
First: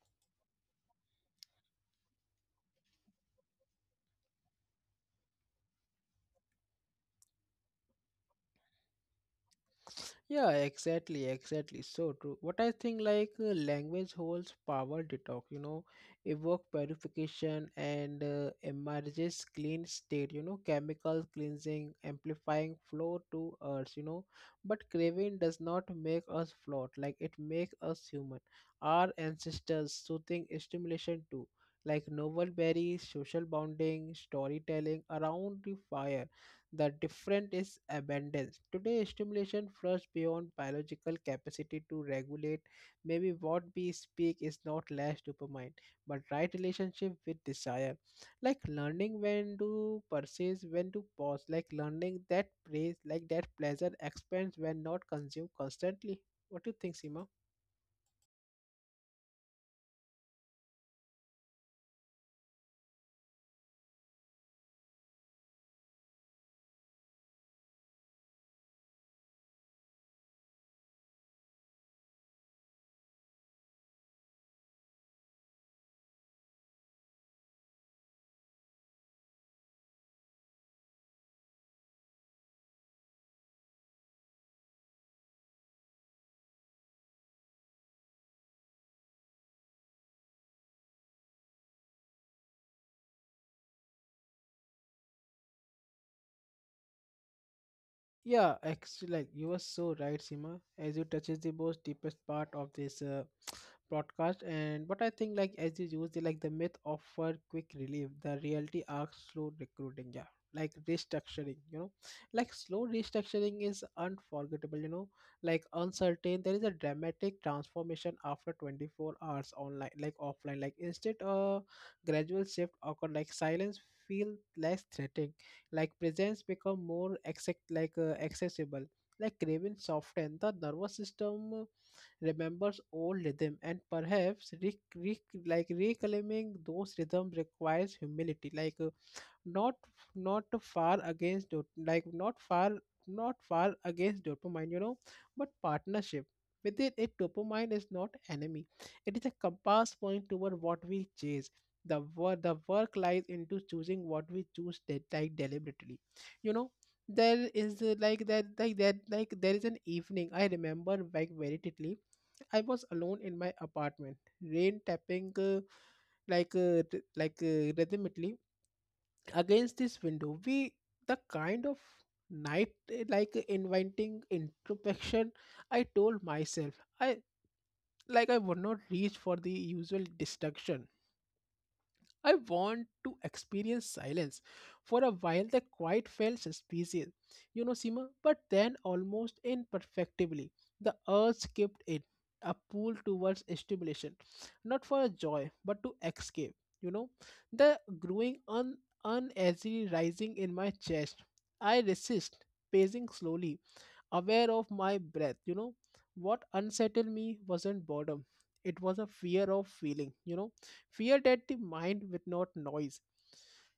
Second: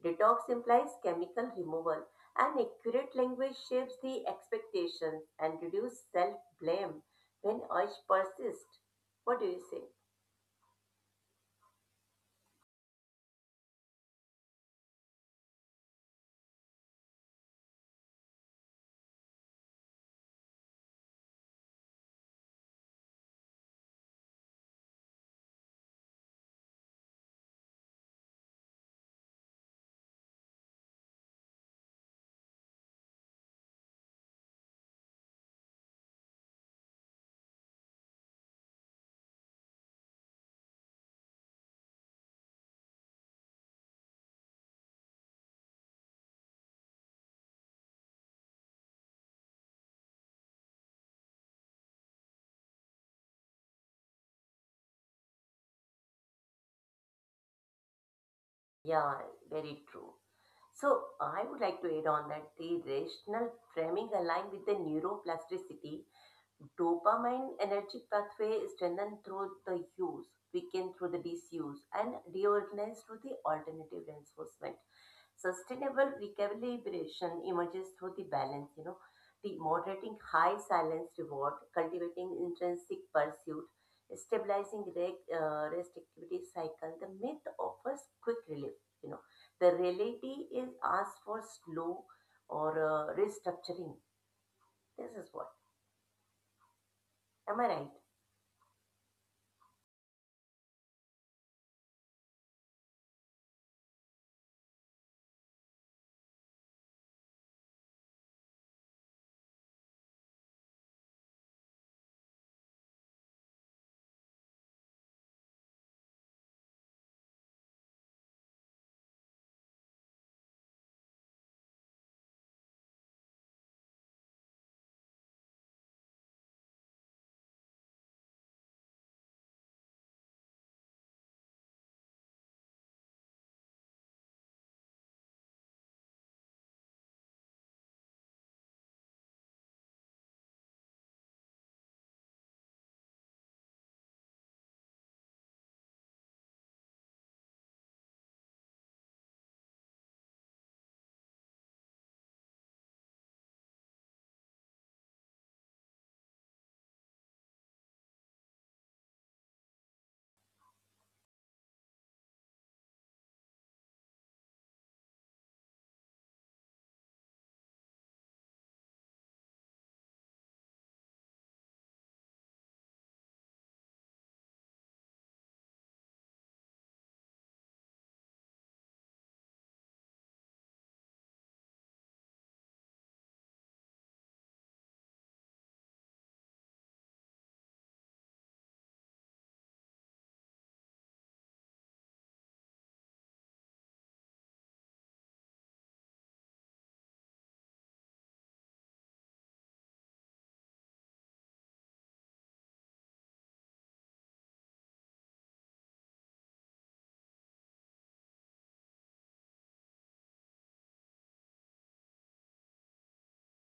Detox implies chemical removal, and accurate language shapes the expectations and reduce self blame when urge persists. What do you say?
Yeah, exactly, exactly. So true. What I think, language holds power. Detox, you know, evoke purification and emerges clean state, you know, chemical cleansing, amplifying flow to earth, you know. But craving does not make us float, like it makes us human. Our ancestors soothing stimulation too, like novel berries, social bonding, storytelling around the fire. The difference is abundance. Today, stimulation flushes beyond biological capacity to regulate. Maybe what we speak is not less dopamine, but right relationship with desire. Like learning when to persist, when to pause. Like learning that praise, like that pleasure expands when not consumed constantly. What do you think, Seema?
Yeah, very true. So I would like to add on that the rational framing align with the neuroplasticity. Dopamine energy pathway is strengthened through the use, weakened through the disuse, and reorganized through the alternative reinforcement. Sustainable recalibration emerges through the balance, you know, the moderating high silence reward, cultivating intrinsic pursuit, stabilizing rest activity cycle. The myth offers quick relief, you know. The reality is asked for slow or restructuring. This is what. Am I right?
Yeah, actually, like you were so right, Sima. As you touches the most deepest part of this broadcast, and but I think, like as you use the like the myth offer quick relief, the reality asks slow recruiting. Yeah, like restructuring. You know, like slow restructuring is unforgettable. You know, like uncertain. There is a dramatic transformation after 24 hours online, like offline. Like instead, a gradual shift occur. Like silence feel less threatening, like presents become more accept like accessible, like craving soften. The nervous system remembers old rhythm, and perhaps reclaiming those rhythms requires humility, not not far against dot like not far not far against dopamine, you know, but partnership within it. Dopamine is not enemy, it is a compass point toward what we chase. The work lies into choosing what we choose deliberately, you know. There is like that like that like there is an evening I remember like very vividly. I was alone in my apartment, rain tapping rhythmically against this window. We the kind of night, inviting introspection. I told myself i I would not reach for the usual distraction. I want to experience silence. For a while, the quiet felt suspicious, you know, Sima, but then almost imperfectly, the urge kept it, a pull towards stimulation, not for joy, but to escape, you know. The uneasy rising in my chest. I resist, pacing slowly, aware of my breath. You know, what unsettled me wasn't boredom, it was a fear of feeling, you know, fear that the mind with not noise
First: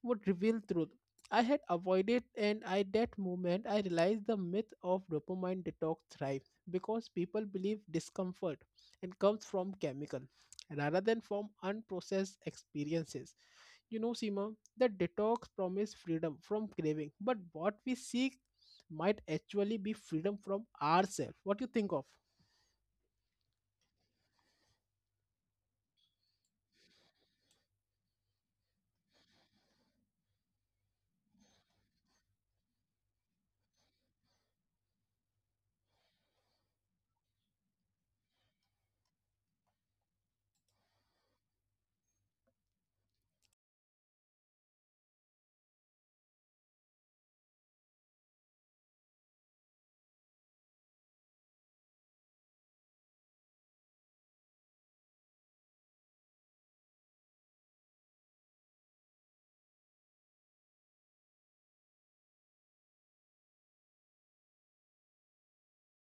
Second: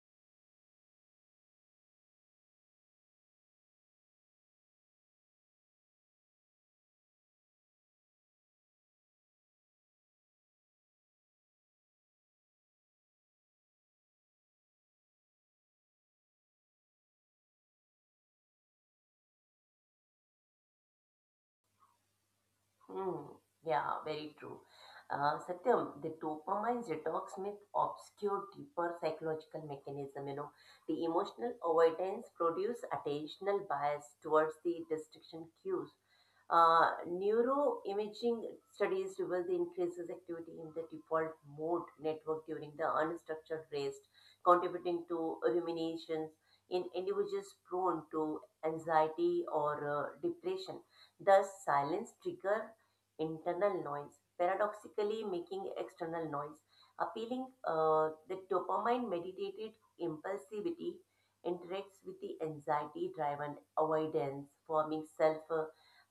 would reveal truth I had avoided. And I that moment I realized the myth of dopamine detox thrives because people believe discomfort and comes from chemical rather than from unprocessed experiences, you know, Seema. The detox promise freedom from craving, but what we seek might actually be freedom from ourselves. What do you think of?
Hmm. Yeah, very true. Satyam, the dopamine detox myth obscure deeper psychological mechanism. You know, the emotional avoidance produce attentional bias towards the distraction cues. Neuroimaging studies reveal the increases activity in the default mode network during the unstructured rest, contributing to ruminations in individuals prone to anxiety or depression. Thus, silence trigger internal noise, paradoxically making external noise appealing. The dopamine mediated impulsivity interacts with the anxiety driven avoidance, forming self uh,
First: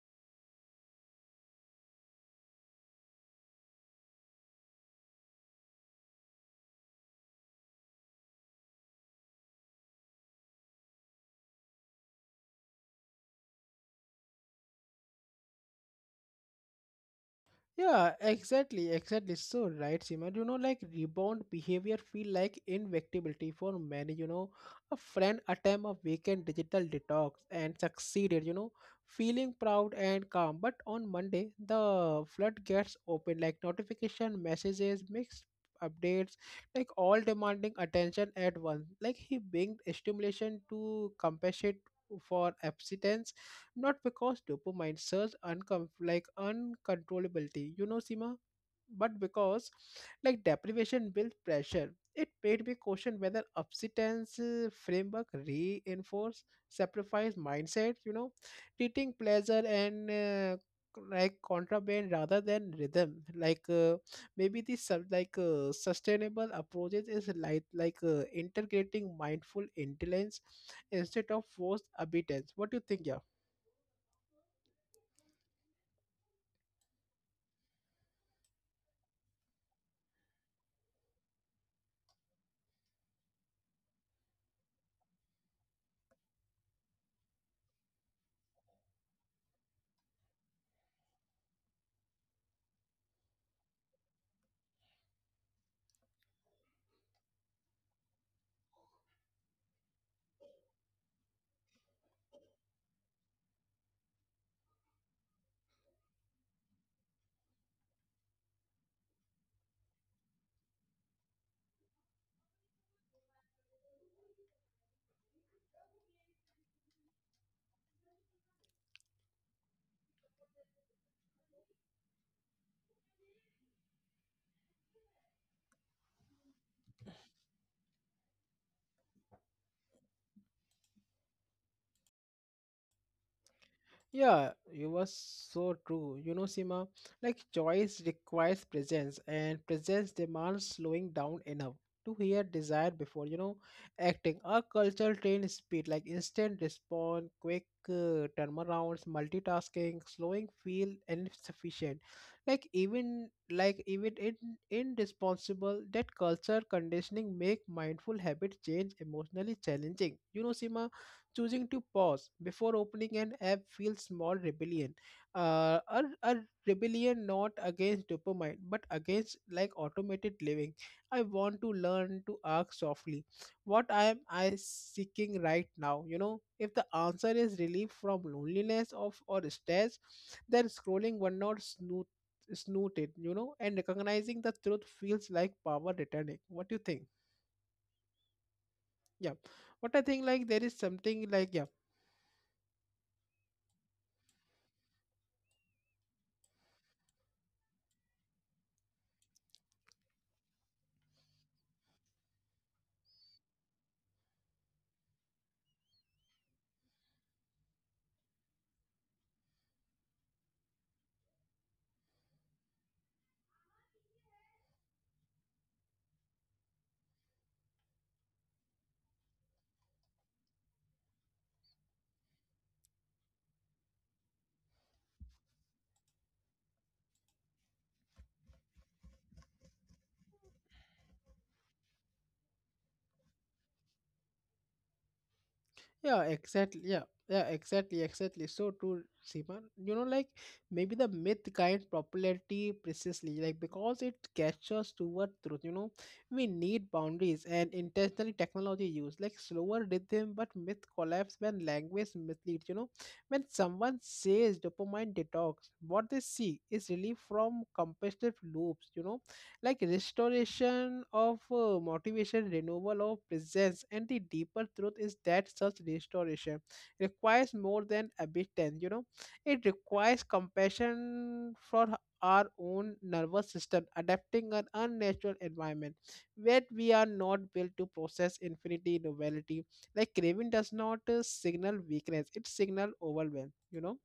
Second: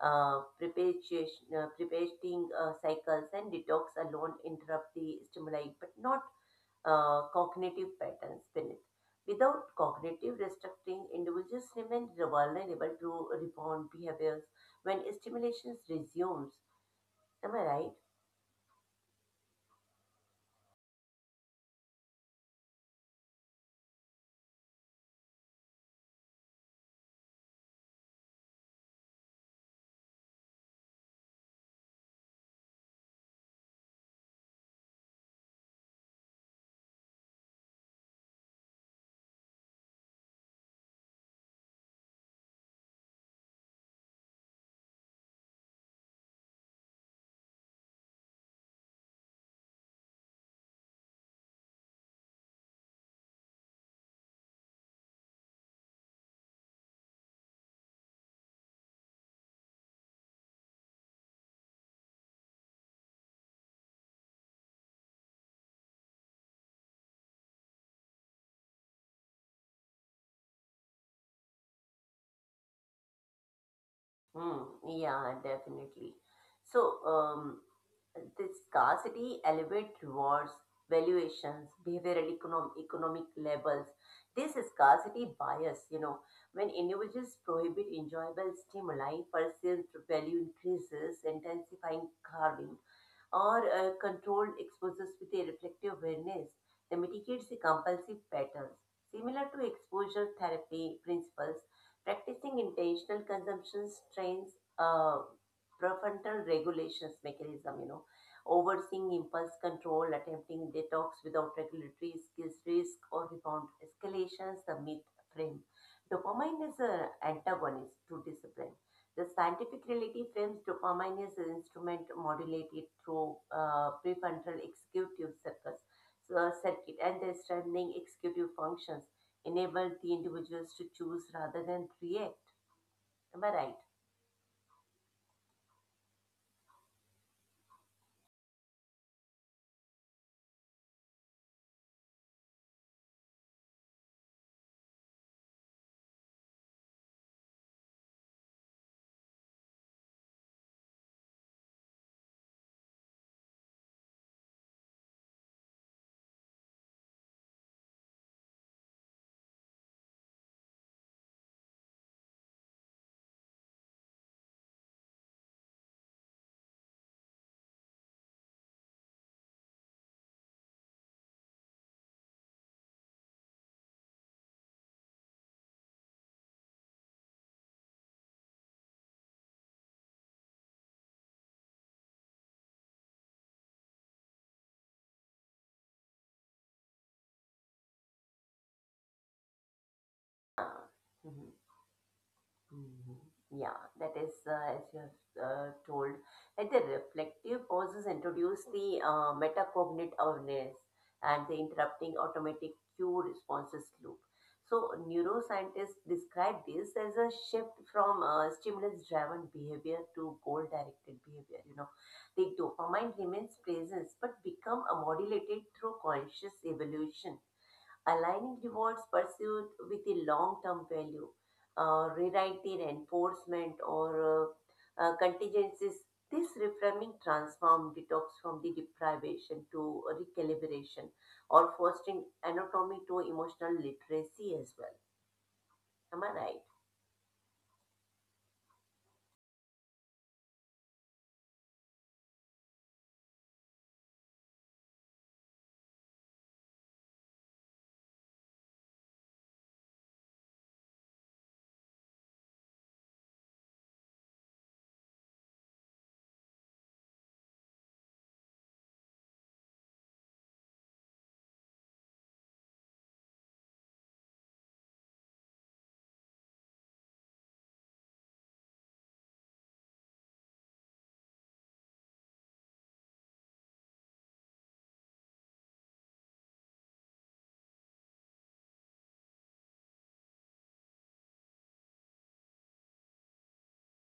uh, perpetuation- uh, perpetuating cycles, and detox alone interrupt the stimuli but not cognitive patterns beneath. Without cognitive restructuring, individuals remain vulnerable to rebound behaviors when stimulations resumes. Am I right?
Yeah, exactly, exactly. So right, Simon, you know, like rebound behavior feel like inevitability for many, you know. A friend attempt a weekend digital detox and succeeded, you know, feeling proud and calm. But on Monday, the flood gets open, like notification, messages, mixed updates, like all demanding attention at once. Like he being stimulation to compensate for absence, not because dopamine surge uncontrollability, you know, Sima, but because like deprivation builds pressure. It made me question whether abstinence framework reinforce sacrifice mindset, you know, treating pleasure and like contraband rather than rhythm. Like maybe the sub like sustainable approaches is like integrating mindful intelligence instead of forced obedience. What do you think, yeah?
Hmm. Yeah, definitely. So, the scarcity elevates rewards, valuations, behavioral economic levels. This scarcity bias, you know, when individuals prohibit enjoyable stimuli, perceived value increases, intensifying carving, or controlled exposures with a reflective awareness that mitigates the compulsive patterns. Similar to exposure therapy principles, practicing intentional consumption trains uh, prefrontal regulations mechanism, you know, overseeing impulse control, attempting detox without regulatory skills risk or rebound escalations, the myth frame. Dopamine is an antagonist to discipline. The scientific reality frames dopamine as an instrument modulated through prefrontal executive circus, so, circuit, and the strengthening executive functions enabled the individuals to choose rather than react. Am I right?
Yeah, you were so true. You know, Sima, like choice requires presence, and presence demands slowing down enough to hear desire before, you know, acting. Our culture trained speed, like instant response, quick turnarounds, multitasking, slowing feel insufficient. Like even in irresponsible that culture conditioning make mindful habit change emotionally challenging. You know, Sima, choosing to pause before opening an app feels small rebellion, a rebellion not against dopamine but against like automated living. I want to learn to ask softly, what am I seeking right now, you know? If the answer is relief from loneliness of or stress, then scrolling one not snoot snooted, you know, and recognizing the truth feels like power returning. What do you think? Yeah. What I think like there is something
Mhm,
like yeah
mhm. Yeah, that is, as you have told, that the reflective pauses introduce the metacognitive awareness and the interrupting automatic cue responses loop. So, neuroscientists describe this as a shift from stimulus driven behavior to goal directed behavior. You know, the dopamine remains present but become modulated through conscious evolution, aligning rewards pursued with the long-term value, rewriting enforcement or contingencies. This reframing transformed detox from the deprivation to recalibration or fostering anatomy to emotional literacy as well. Am
Yeah,
I right?
exactly. Yeah, yeah, exactly, exactly. So true, Seema. You know, like maybe the myth kind popularity precisely, like because it catches toward truth. You know, we need boundaries and intentionally technology use, like slower rhythm, but myth collapse when language misleads. You know, when someone says dopamine detox, what they see is relief from competitive loops. You know, like restoration of motivation renewal of presence, and the deeper truth is that such restoration requires more than abstinence. You know, it requires compassion for our own nervous system adapting an unnatural environment where we are not built to process infinity novelty. Like craving does not signal weakness, it signal overwhelm. You know.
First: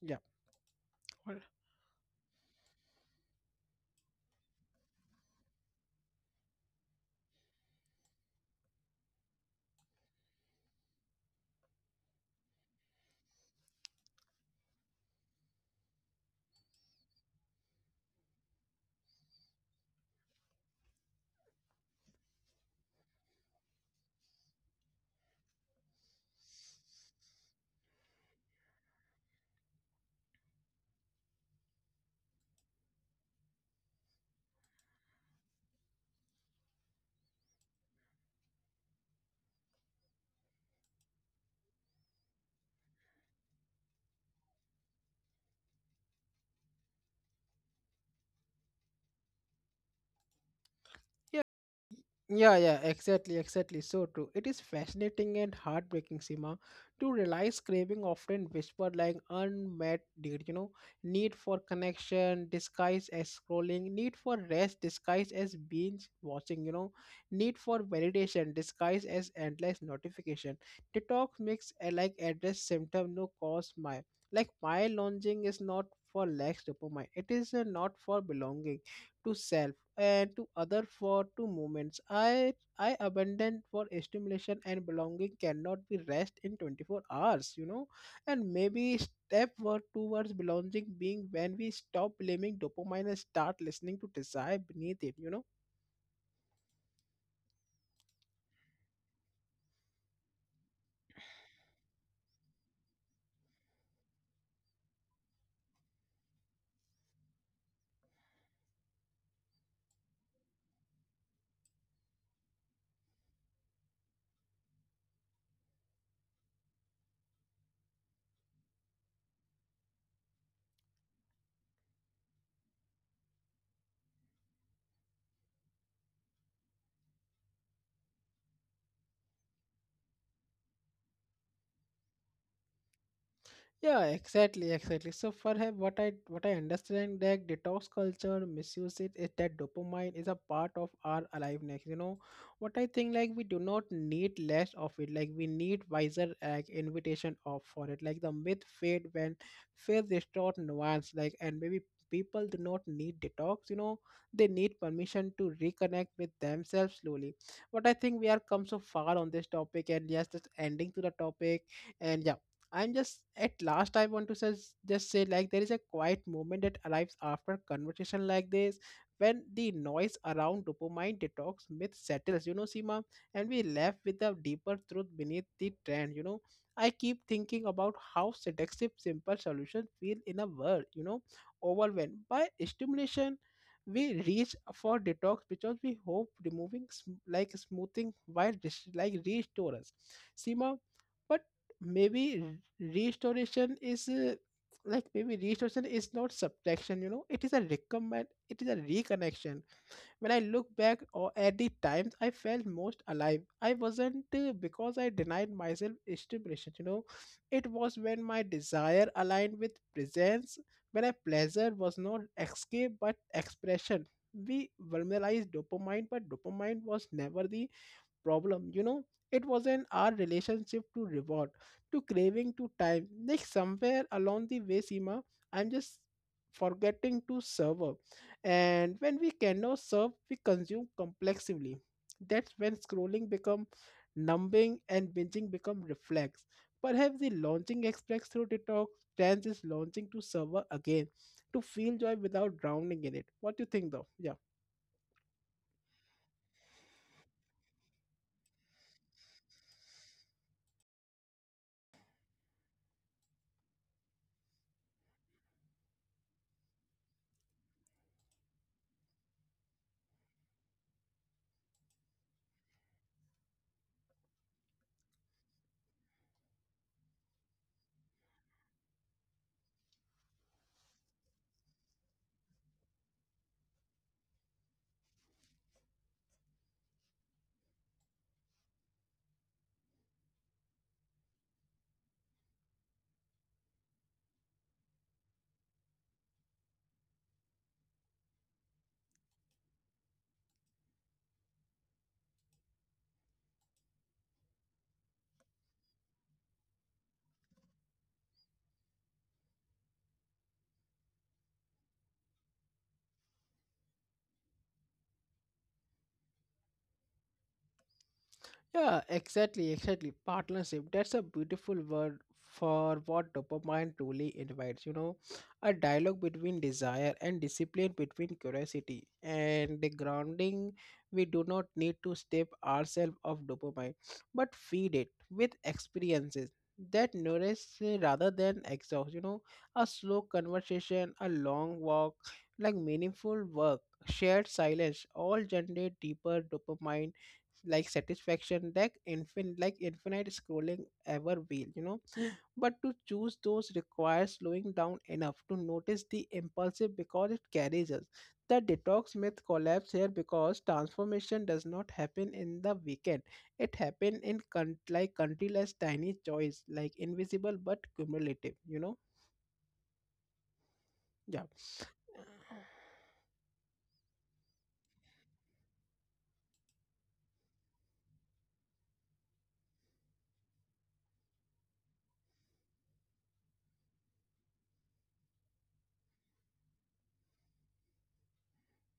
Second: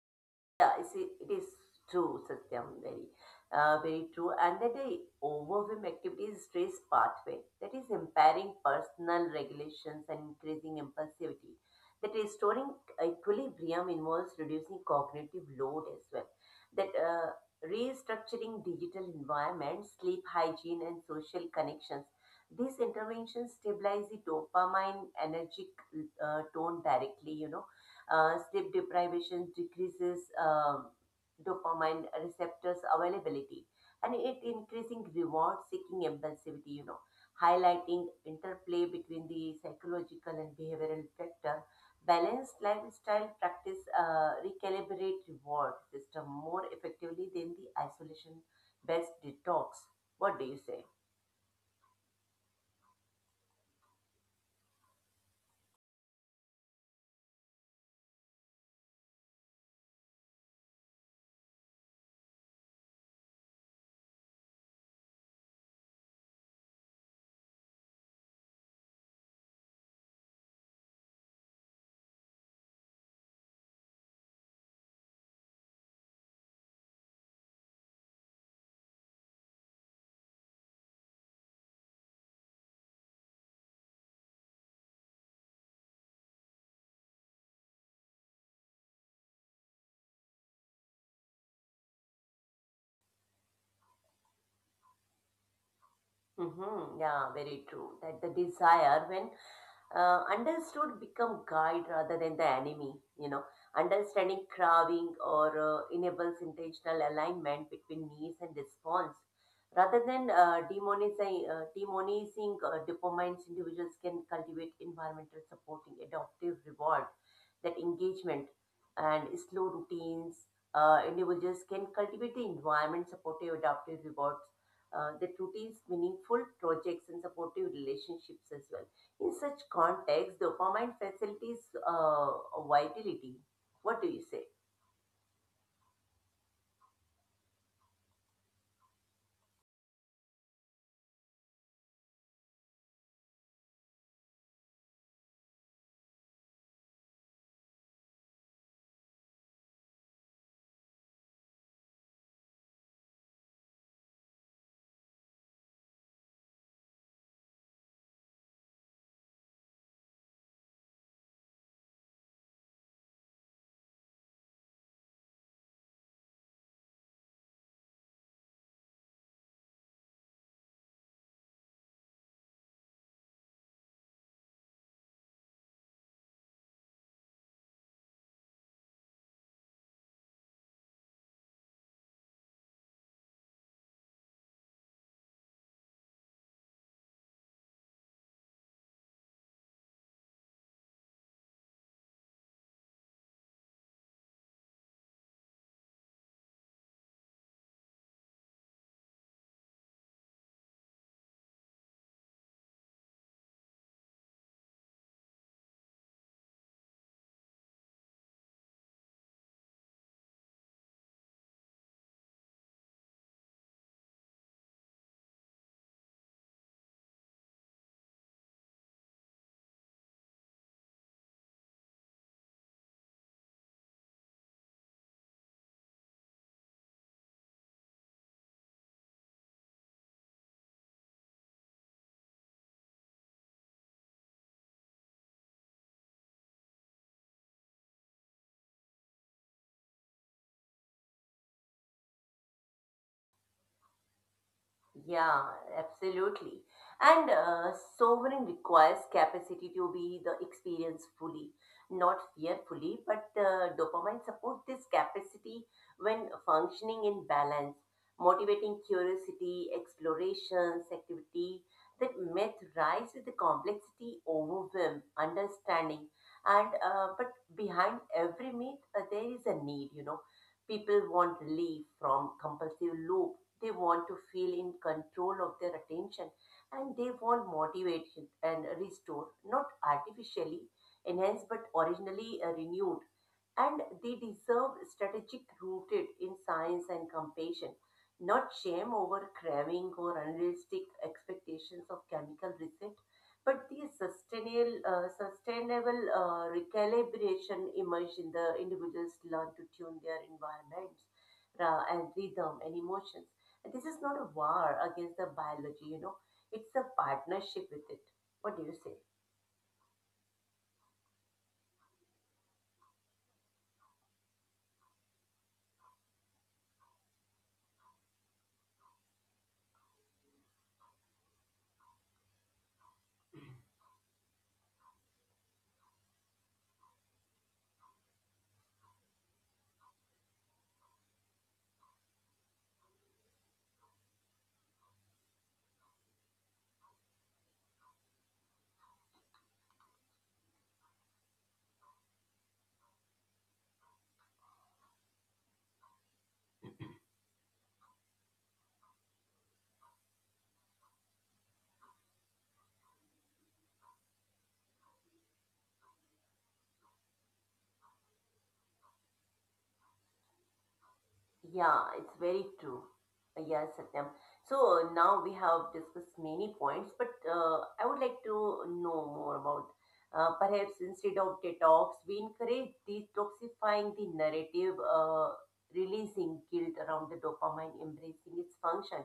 Yeah.
Yeah, it's, it
Well,
is true, Satyam, very, very true. And that the overwhelm activities stress pathway that is impairing personal regulations and increasing impulsivity. That restoring equilibrium involves reducing cognitive load as well. That restructuring digital environment, sleep hygiene, and social connections. These interventions stabilize the dopamine energy tone directly, you know. Sleep deprivation decreases dopamine receptors availability, and it increasing reward seeking impulsivity, you know, highlighting interplay between the psychological and behavioral factor. Balanced lifestyle practice recalibrate reward system more effectively than the isolation based detox. What do you say?
yeah. Yeah, yeah, exactly, exactly. So true. It is fascinating and heartbreaking, Sima, to realize craving often whisper like unmet need, you know, need for connection disguised as scrolling, need for rest disguised as binge watching, you know, need for validation disguised as endless notification. Detox makes a like address symptom no cause my like my longing is not for lack dopamine. It is not for belonging to self to other for two moments. I abandoned for stimulation, and belonging cannot be rest in 24 hours, you know. And maybe step were towards belonging being when we stop blaming dopamine and start listening to desire beneath it, you know.
Hmm, yeah, very true. That the desire, when understood, become guide rather than the enemy, you know. Understanding craving or enables intentional alignment between needs and response. Rather than demonizing dopamine's, individuals can cultivate environmental supporting adaptive reward, that engagement, and slow routines. Individuals can cultivate the environment supportive adaptive rewards, that routines, meaningful projects, and supportive relationships as well. In such context, dopamine facilitates vitality. What
Yeah,
do you say?
exactly, exactly. So for her, what I understand that detox culture misuse it is that dopamine is a part of our aliveness. You know, what I think like we do not need less of it. Like we need wiser like invitation of for it. Like the myth fade when faith distort nuance. Like, and maybe people do not need detox. You know, they need permission to reconnect with themselves slowly. But I think we are come so far on this topic, and yes, just ending to the topic. And yeah, I'm just at last I want to says, just say like there is a quiet moment that arrives after conversation like this when the noise around dopamine detox myth settles, you know, Seema, and we left with the deeper truth beneath the trend, you know. I keep thinking about how seductive simple solutions feel in a world, you know, overwhelmed by stimulation. We reach for detox because we hope removing like like restore us. Seema, but maybe restoration is like maybe restoration is not subtraction. You know, it is a recommend, it is a reconnection. When I look back or at the times I felt most alive, I wasn't because I denied myself stimulation, you know, it was when my desire aligned with presence, when a pleasure was not escape but expression. We vulneralized dopamine, but dopamine was never the problem, you know, it was in our relationship to reward, to craving, to time. Like somewhere along the way, Seema, I'm just forgetting to serve her. And when we cannot serve, we consume complexively. That's when scrolling become numbing and binging become reflex. Perhaps the launching express through detox trans is launching to server again, to feel joy without drowning in it. What do you think though? Yeah.
Yeah, absolutely. And sovereign requires capacity to be the experience fully, not fearfully, but dopamine supports this capacity when functioning in balance, motivating curiosity, explorations, activity that myth rise with the complexity, overwhelm, understanding. And but behind every myth, there is a need, you know. People want relief from compulsive loop, they want to feel in control of their attention, and they want motivated and restored, not artificially enhanced but originally renewed. And they deserve strategic rooted in science and compassion, not shame over craving or unrealistic expectations of chemical reset, but the sustainable, recalibration emerge in the individuals learn to tune their environments and rhythm and emotions. And this is not a war against the biology, you know, it's a partnership with it. What do you say?
Yeah, exactly, exactly. Partnership. That's a beautiful word for what dopamine truly invites. You know, a dialogue between desire and discipline, between curiosity and the grounding. We do not need to step ourselves off dopamine, but feed it with experiences that nourish rather than exhaust. You know, a slow conversation, a long walk, like meaningful work, shared silence, all generate deeper dopamine like satisfaction that infin like infinite scrolling ever will, you know. But to choose those requires slowing down enough to notice the impulsive because it carries us. The detox myth collapse here because transformation does not happen in the weekend, it happen in like countless tiny choice, like invisible but cumulative, you know.
Yeah, it's very
Yeah.
true. Yes, Satyam. So now we have discussed many points, but I would like to know more about perhaps instead of detox, we encourage detoxifying the narrative, releasing guilt around the dopamine, embracing its function,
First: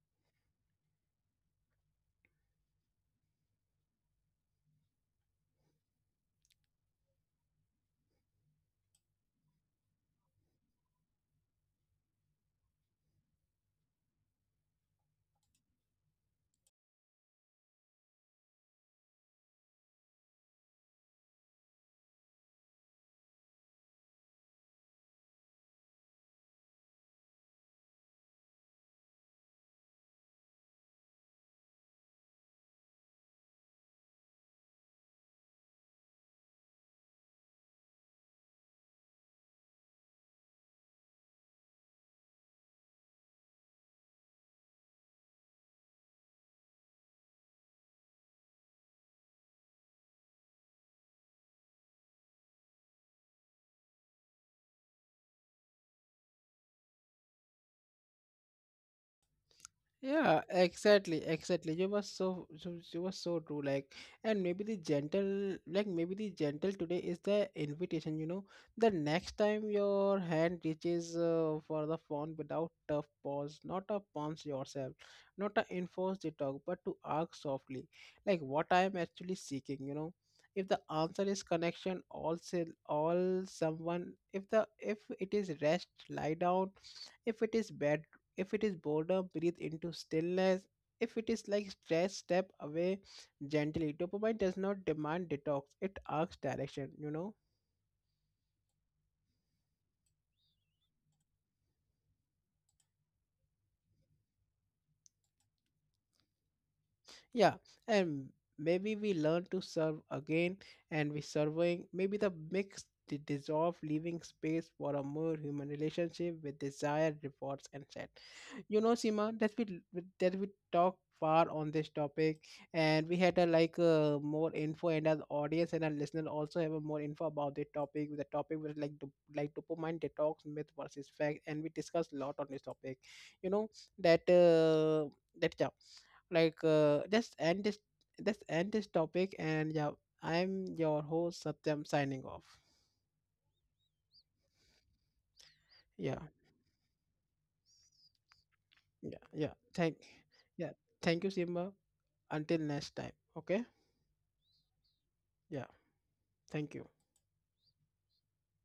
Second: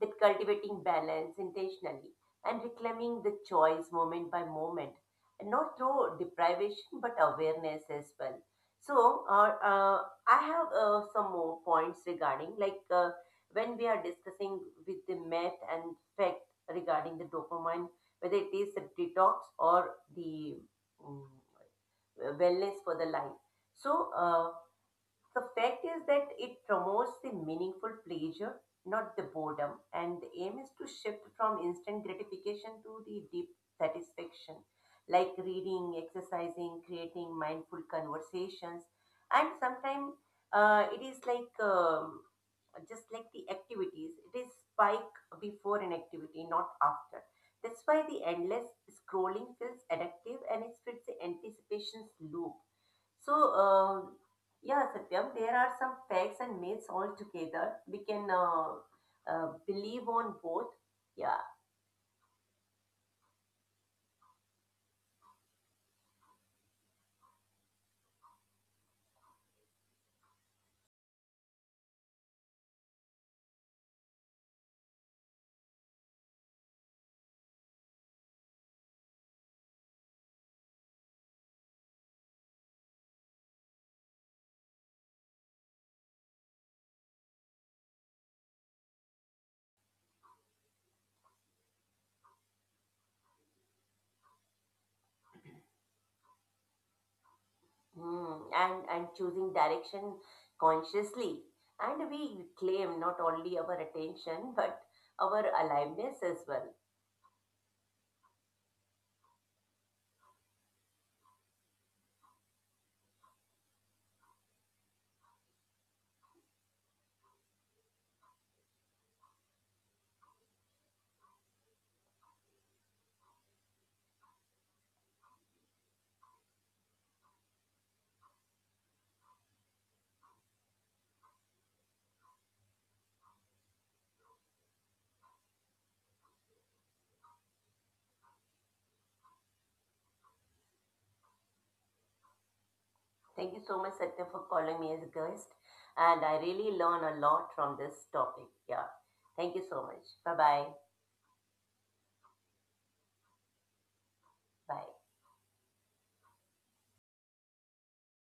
that cultivating balance intentionally, and reclaiming the choice moment by moment, and not through deprivation but awareness as well. So, I have some more points regarding like when we are discussing with the myth and fact regarding the dopamine, whether it is a detox or the um, wellness for the life. So the fact is that it promotes the meaningful pleasure, not the boredom, and the aim is to shift from instant gratification to the deep satisfaction, like reading, exercising, creating mindful conversations, and sometimes it is like just like the activities, it is spike before an activity, not after. That's why the endless scrolling feels addictive and it fits the anticipation's loop. So, yeah, Satyam, there are some facts and myths all together. We can believe
Yeah,
on both.
exactly,
Yeah,
exactly. You was so, so you were so true. Like, and maybe the gentle, like maybe the gentle today is the invitation. You know, the next time your hand reaches for the phone without tough pause, not a punch yourself, not a enforce the talk, but to ask softly, like what I am actually seeking. You know, if the answer is connection, all say all someone. If the if it is rest, lie down. If it is bad, if it is boredom, breathe into stillness. If it is like stress, step away gently. Dopamine does not demand detox; it asks direction. You know,
mm, and choosing direction consciously, and we claim not only our attention but our aliveness as well.
yeah, and maybe we learn to serve again, and we serving. Maybe the dissolve, leaving space for a more human relationship with desire, rewards, and sadness. You know, Seema, that we talked far on this topic, and we had a like more info, and our audience and our listener also have a more info about the topic. The topic was like dopamine detox myth versus fact, and we discussed a lot on this topic. You know that that yeah, like just end this, let's end this topic, and yeah, I'm your host Satyam signing off.
Thank you so much, Satyam, for calling me as a guest,
Yeah,
and I really learn a lot from this topic. Yeah,
yeah, yeah.
thank you so
Thank,
much. Bye
yeah,
bye.
thank you, Simba. Until next time. Okay.
Bye.
Yeah. Thank you.